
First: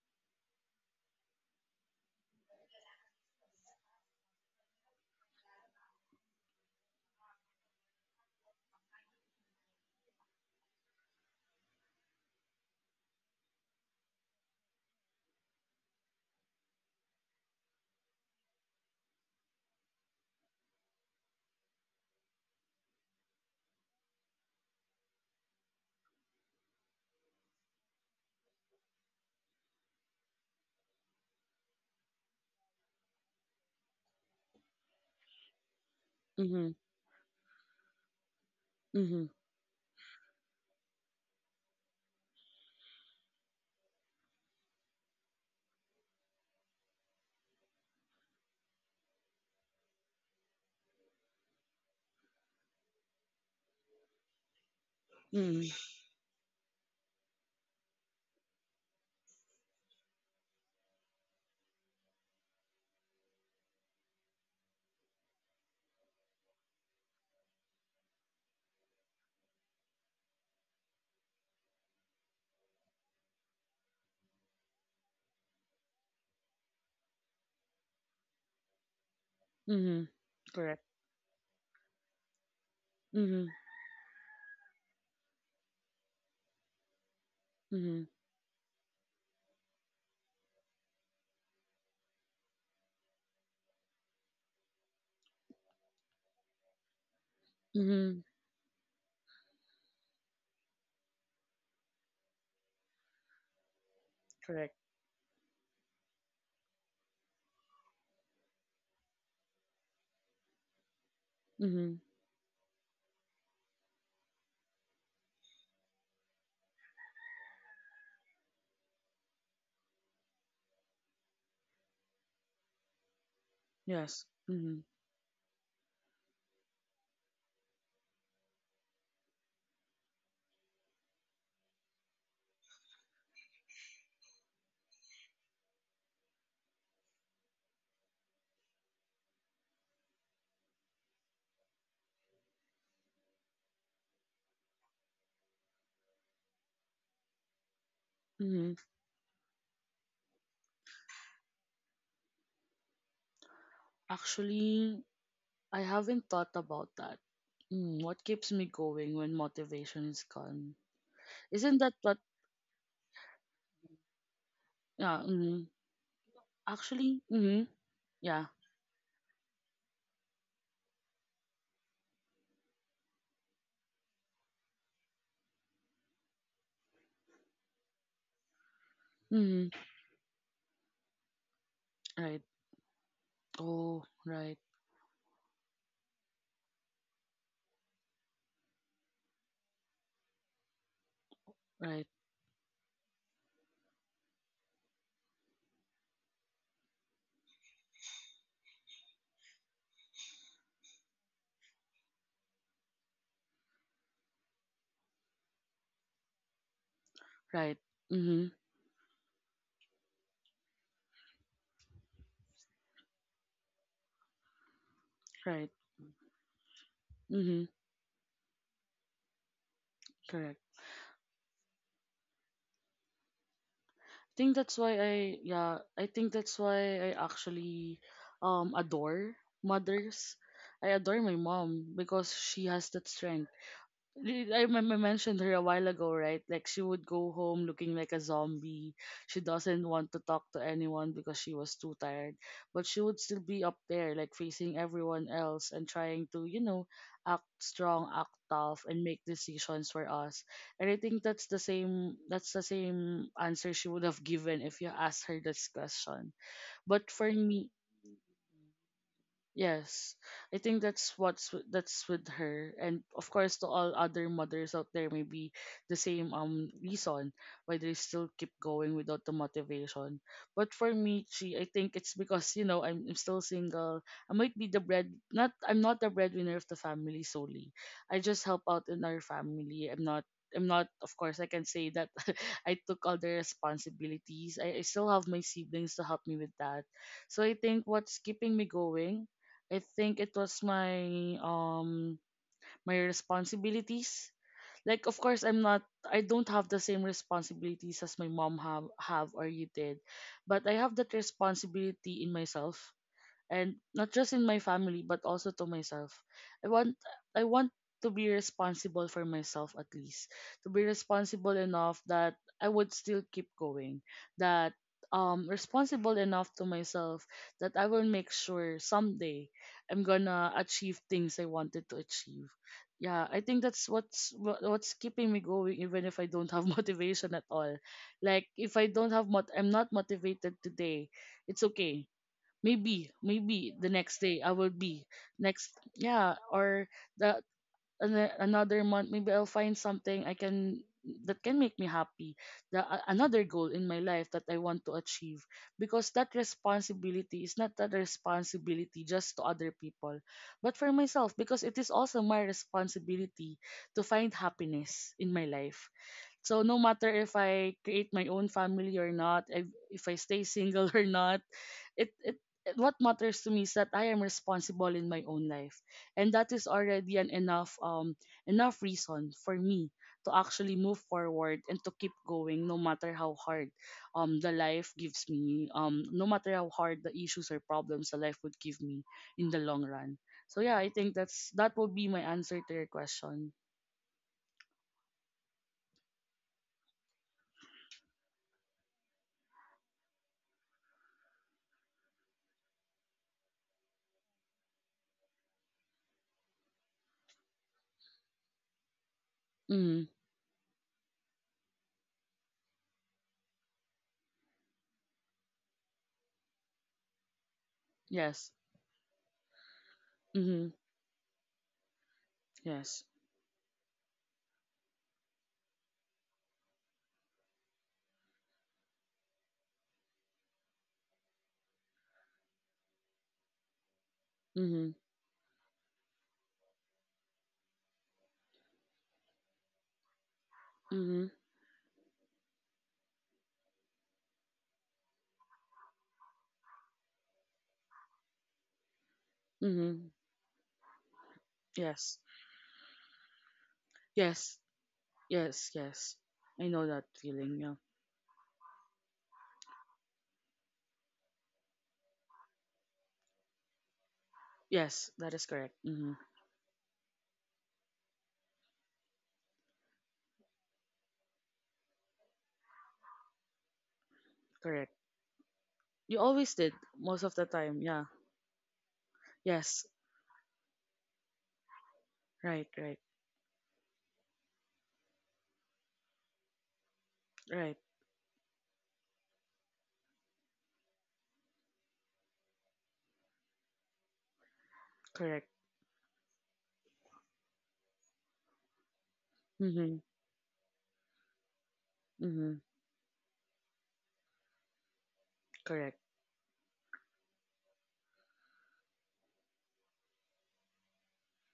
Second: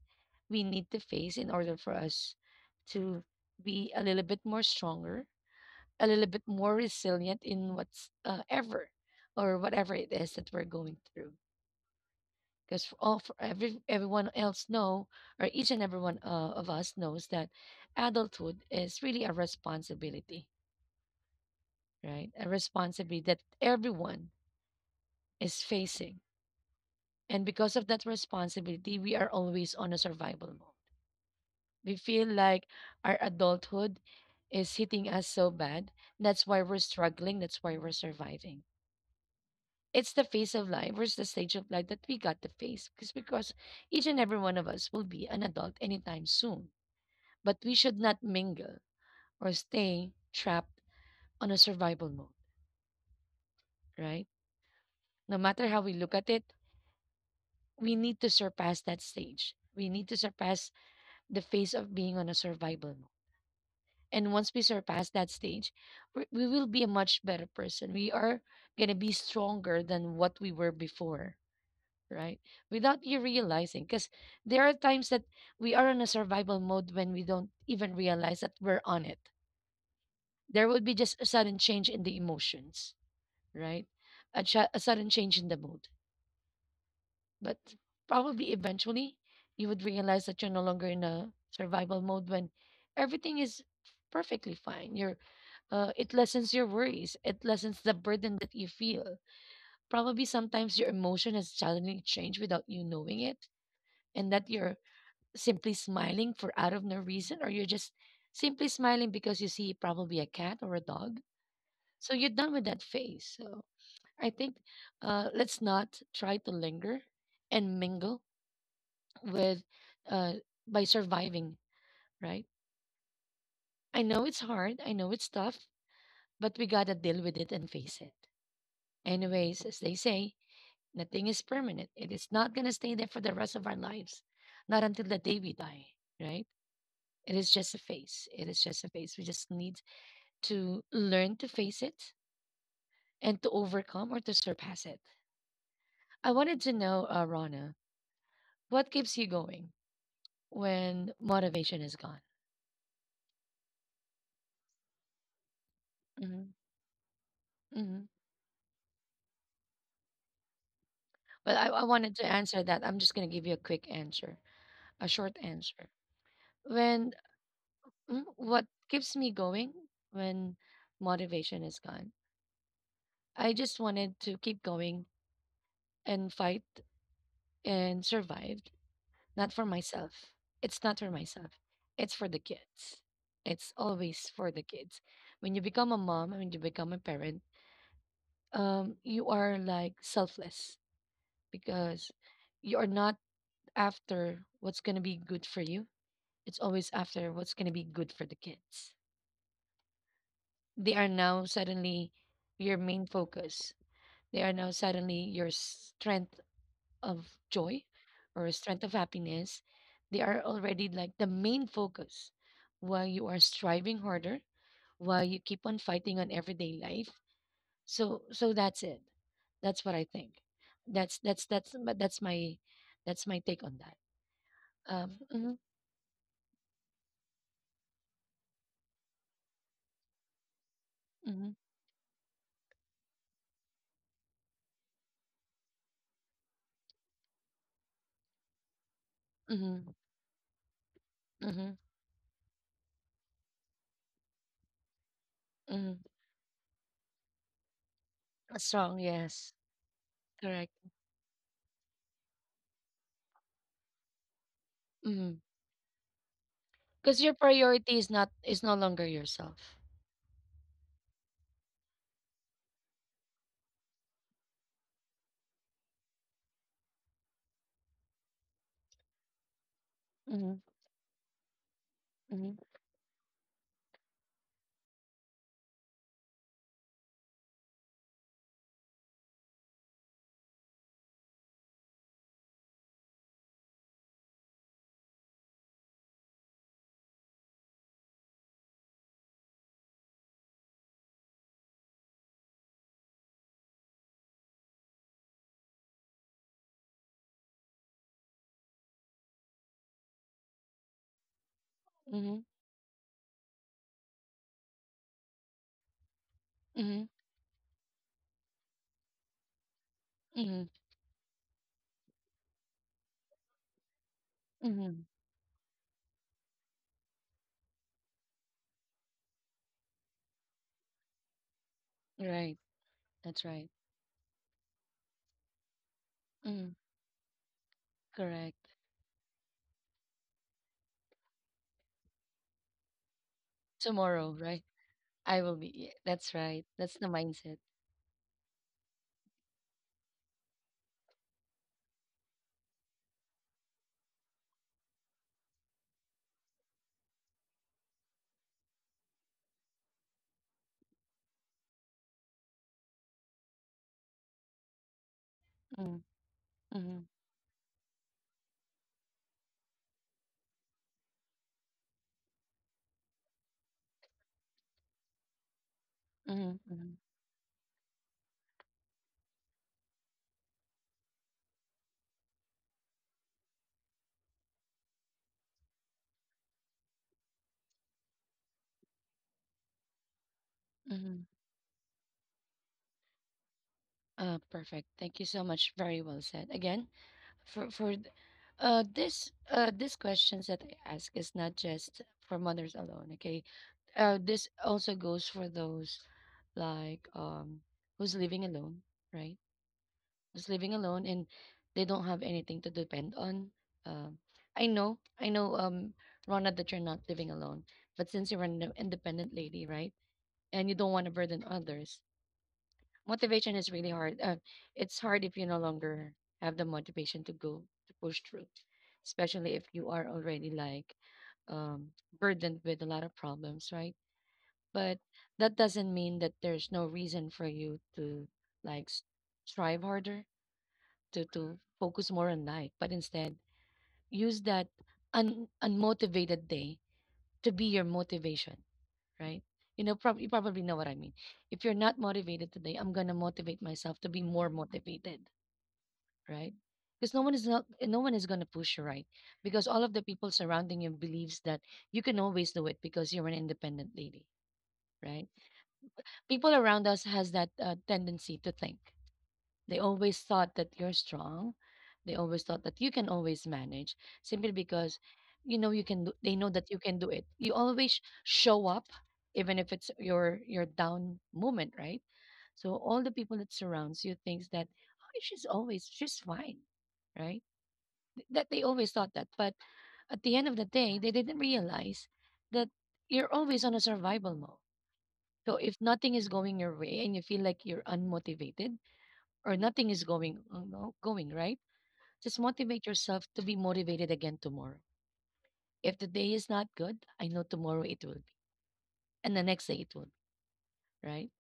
we need to face in order for us to be a little bit more stronger, a little bit more resilient in what's ever or whatever it is that we're going through. Because for everyone else know, or each and every one of us knows that adulthood is really a responsibility, right? A responsibility that everyone is facing. And because of that responsibility, we are always on a survival mode. We feel like our adulthood is hitting us so bad. That's why Mhm. we're struggling. That's why we're surviving. Mhm. It's the phase of life. It's the stage of life that we got to face because each and every one of us will be an adult anytime soon. But we should not mingle or stay trapped on a survival mode, right? No matter Mhm. how we look at it, we need to surpass that stage. We need to surpass the phase of being on a survival mode. And once we surpass that stage, we will be a much better person. We are going to be stronger than what we were before, right? Without you realizing, because there are times that we are on a survival mode when we don't even realize that we're on it. Mhm. There Correct. would be just a sudden change in the emotions, Mhm. right? A a sudden change in the mood. But Mhm. probably eventually you would realize that you're no longer in a survival mode when everything is perfectly fine. You're it lessens your worries. It lessens the Mhm. burden that you feel. Probably sometimes your emotion has suddenly changed without you knowing it, and that Correct. you're simply smiling for out of no reason, or you're just simply smiling because you see probably a cat or a dog. Mhm. So you're done with that phase. So I think let's not try to linger and mingle with uh by surviving, right? I Yes. know it's hard, Mhm. I know it's tough, but we gotta deal with it and face it. Anyways, as they say, nothing is permanent. It is not gonna stay there for the rest of our lives. Not until the day we die, right? It is just a phase. It is just a phase. We just need to learn to face it and to overcome or to surpass it. I wanted to know, Rana, Mhm. what keeps you going when motivation is gone? Actually, I haven't thought Mm-hmm. about that. Mm, Mm-hmm. what keeps me going when motivation is gone? But Isn't I, that I what? wanted to answer that. I'm just going to give you a quick answer, a Yeah. short Mm, answer. When actually. Mm, yeah. what keeps me going when motivation is gone? I just wanted to keep going and fight and survive, not Mm, for myself. It's not for myself. It's for right. the kids. It's Oh. always for Right. the kids. When you become a mom, when you become a parent, you are like selfless Right. because you are not after what's going to be good for you. It's always after what's going to be good for the kids. They are now suddenly your main focus. They are now suddenly your strength of Right. joy Mm, or strength of happiness. They are already like the main focus while you are striving harder, while you keep right. on fighting on everyday life. Mm, So that's it. That's what I think. correct. That's but that's my take on that. I think that's why I. Um, mhm, Yeah. I think that's why I actually adore mothers. I adore my mhm, mom because she has that strength I remember I mentioned her a while ago, right? Like she would go home looking like a zombie. She doesn't mhm, want to talk to anyone because she was mhm, too tired. But she would still be up there, like facing everyone else and mhm. trying to, you know, act strong, act A tough, and song, make yes, decisions for us. correct. And I think that's the same. That's the same answer she would have given if you asked her Mm-hmm. this question. But Cause for your me, priority is no longer yourself. yes, I think that's that's with her, and of course, to all other mothers out there, maybe the same reason why they still keep going without the motivation. Mhm, But for me, I think it's because you mhm, know I'm still single. I might be the bread not I'm not the breadwinner of the family solely. I just help out in our family. I'm not, of course, I can say that I took all the responsibilities. I still have my siblings to help me with that. So I think what's keeping me going, I think it was my my responsibilities. Like of course I don't have the same responsibilities as my mom have or you did, but I have that responsibility in mhm, myself and not just in my family but also to myself. i want mhm, i want to be responsible for myself, at least to mhm, be responsible enough that I would still keep going, that mhm. Responsible enough to myself that I will make sure someday I'm gonna achieve things I wanted to achieve. Right. Yeah, I That's think right. that's what's keeping me going even if I don't have Mhm, motivation at all. Like correct. if I don't have mot I'm not motivated today, it's okay. Maybe the next day Tomorrow, I will right? be I will next. be yeah, Yeah, that's right. or That's the the mindset. Another month maybe I'll find something I can that can make me happy, another goal in my life that I want to achieve, because that responsibility is not that responsibility just to other people but for myself, because it is also my responsibility to find happiness in my life. Mhm, So no matter mhm, if I create my own family or not, if I stay single or not, it, it what matters to me is that I am responsible in my own life, and that is mhm, mhm, already an enough reason for me to actually move forward and to keep going no matter how hard the life gives me, no matter how hard the issues or problems the life would give me in the long run. So yeah, I think mhm. that's, that would be my answer to your question. Perfect. Thank you so much. Very well said. Again, for this questions that I ask is not just for mothers alone, okay? This also goes for those like who's living alone, right? Mm. Who's living alone and they don't have anything to depend on. Um, I know, Rona, that you're not living alone, but since Yes. you're an independent lady, right, Mm. and you don't want to burden others, Yes. motivation is really hard. It's hard if you no longer have the motivation to go to push through, especially if you are already like um burdened with a lot of problems, right? Mm. But that doesn't mean that there's no reason for you to like s- strive harder Mm. To focus more on life, but instead use that unmotivated day to be your motivation, right? You know, Mm. You probably know what I mean. If you're not Yes. motivated today, I'm going to motivate myself to be Yes. more motivated, Yes. Yes. right? I know that Because feeling. Yeah. No one is going to push you, right? Because all of the people surrounding you believes that you can always do it because you're an independent lady, Yes, that right? is correct. Mm. People around us has that tendency to think. They always thought that you're strong. They always thought that you can always manage, simply Correct. because you know you can You do, they always know did that you can do most of it, the you time. Yeah. always show up, even if Yes. it's your down moment, right? Right. So Right. all the people that surrounds you thinks that, oh, she's fine, right? Right. That they always thought that, but at the end of the day they didn't realize that you're always on a survival mode. Correct. So if nothing is going your way and you feel like you're unmotivated, or nothing Mhm. is going going right, just Mhm. motivate yourself to be motivated again tomorrow. Correct. If the day is not good, I know tomorrow it will be, and the next day it will be, right?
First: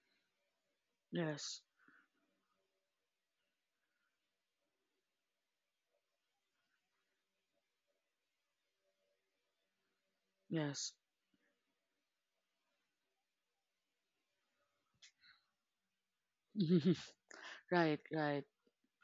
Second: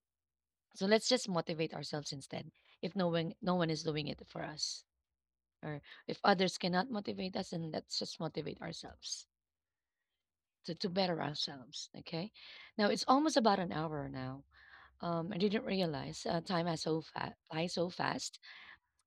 So let's just Yes. motivate ourselves instead. If no one is doing it for us, or if others cannot motivate us, then let's just motivate ourselves to Yes. better ourselves. Okay. Now it's almost about an hour now. I didn't realize time has flies so Right. fast. Right.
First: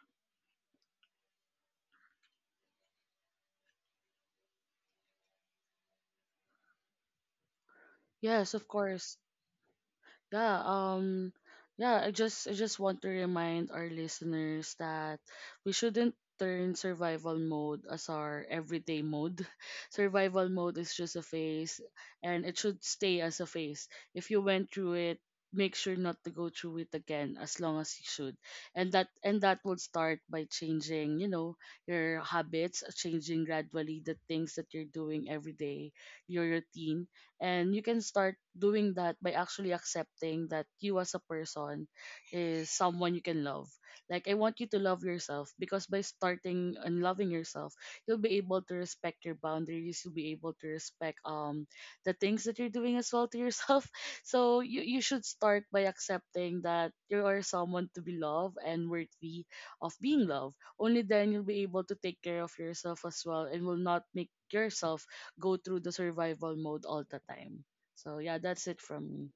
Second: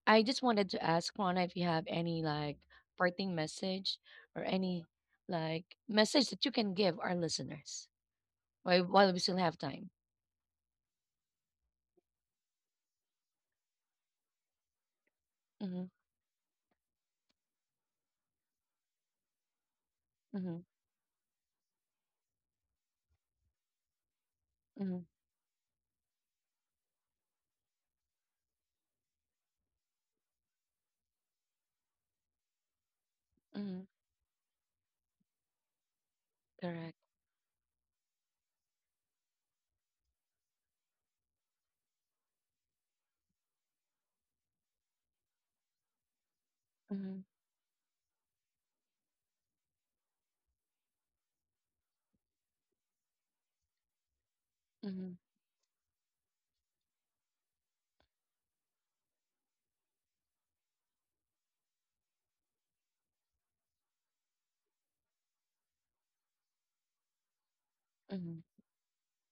I just wanted to ask Rana if you have any like parting message or any like message that you can give our listeners Yes. Of while course. we still have time. Yeah, yeah, I just want to remind our listeners that we Mm-hmm, shouldn't turn survival mode as our everyday mode. Survival mm-hmm, mode is just a phase and it should stay as a phase. If you went through mm-hmm, it, make sure not to go through it again as long as you should. And that would start by changing, you know, your habits, changing mm-hmm, gradually the things that you're doing every day, your correct. routine, and you can start doing that by actually accepting that you as a person is someone you can love. Like I want you to love yourself, because by starting and Mm-hmm, loving yourself you'll be able to respect your boundaries, you'll be able to respect the things that you're doing as well to yourself, so you mm-hmm, should start by accepting that you are someone to be loved and worthy of being loved. Only then you'll be able to take care of yourself as well and will not make yourself go through the survival mode all the time. So yeah, mm-hmm. that's it from me.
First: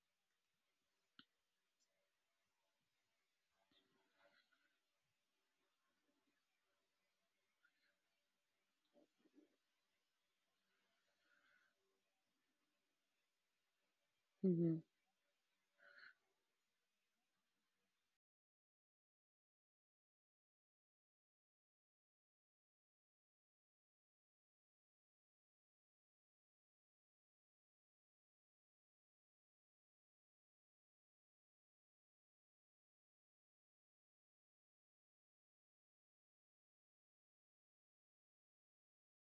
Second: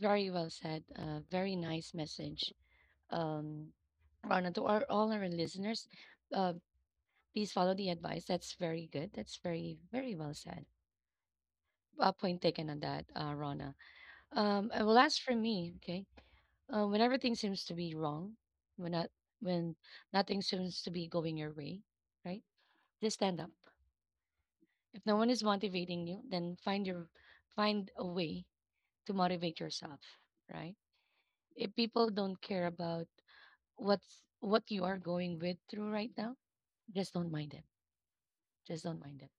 Very well said. Very nice message, um, Rana, to our, all our listeners. Uh, Please follow the advice. That's very good. That's very very well said. A point taken on that, Rana. Mhm. Well, as for me, okay. When everything seems to be wrong, when not, when nothing seems to be going your way, right? Just stand up. If no one is motivating you, then find a way to motivate yourself, right? If people don't care about what you are going with through right now, just don't mind it. Just don't mind it.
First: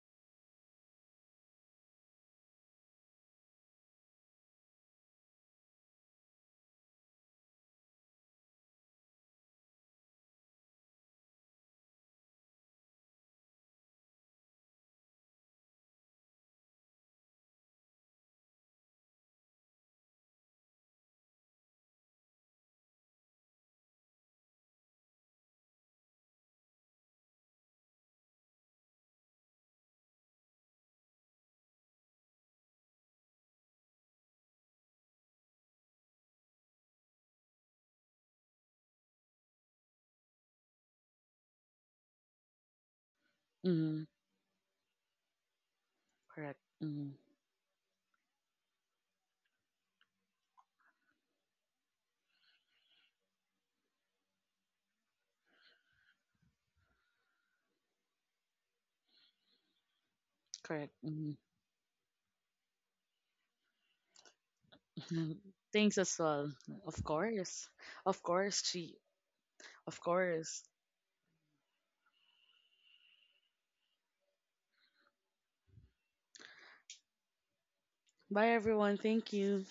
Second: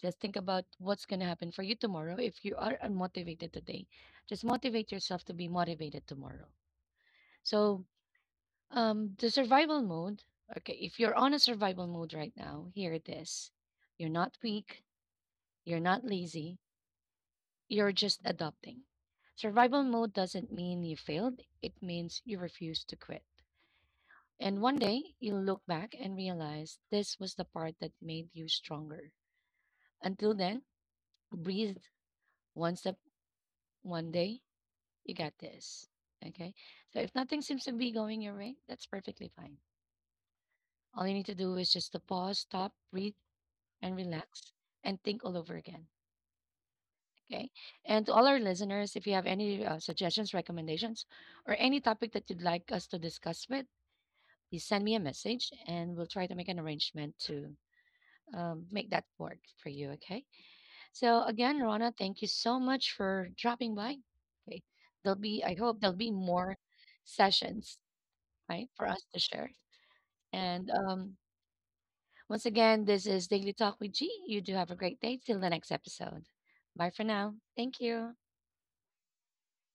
Just think about what's gonna happen for you tomorrow. If you are unmotivated today, just motivate yourself to be motivated tomorrow. So the survival mode. Okay, if you're on a survival mode right now, hear this. You're not weak, you're not lazy, you're just adopting. Survival mode doesn't mean you failed, it means you refuse to quit. And one day, you'll look back and realize this was the part that made you stronger. Until then, breathe, one step, one day, you got this. Okay? So if nothing seems to be going your way, that's perfectly fine. All you need to do is just to pause, stop, breathe, and Mhm. relax and think all over again. Correct. Mhm. Okay. And to all our listeners, if you have any suggestions, recommendations, or any topic that you'd like us to discuss with, please send me a message and we'll try to make an arrangement to make that work for you. Okay. Correct. So, Mhm. again, Rana, thank you so much for dropping by. Okay. There'll be, I hope there'll Thanks be as more well. Of course. sessions, Of course, right, for she. us to share. Of course. And once again, this is Daily Talk with G. You do have a great day. Till the next episode. Bye for now. Thank you. Bye everyone. Thank you.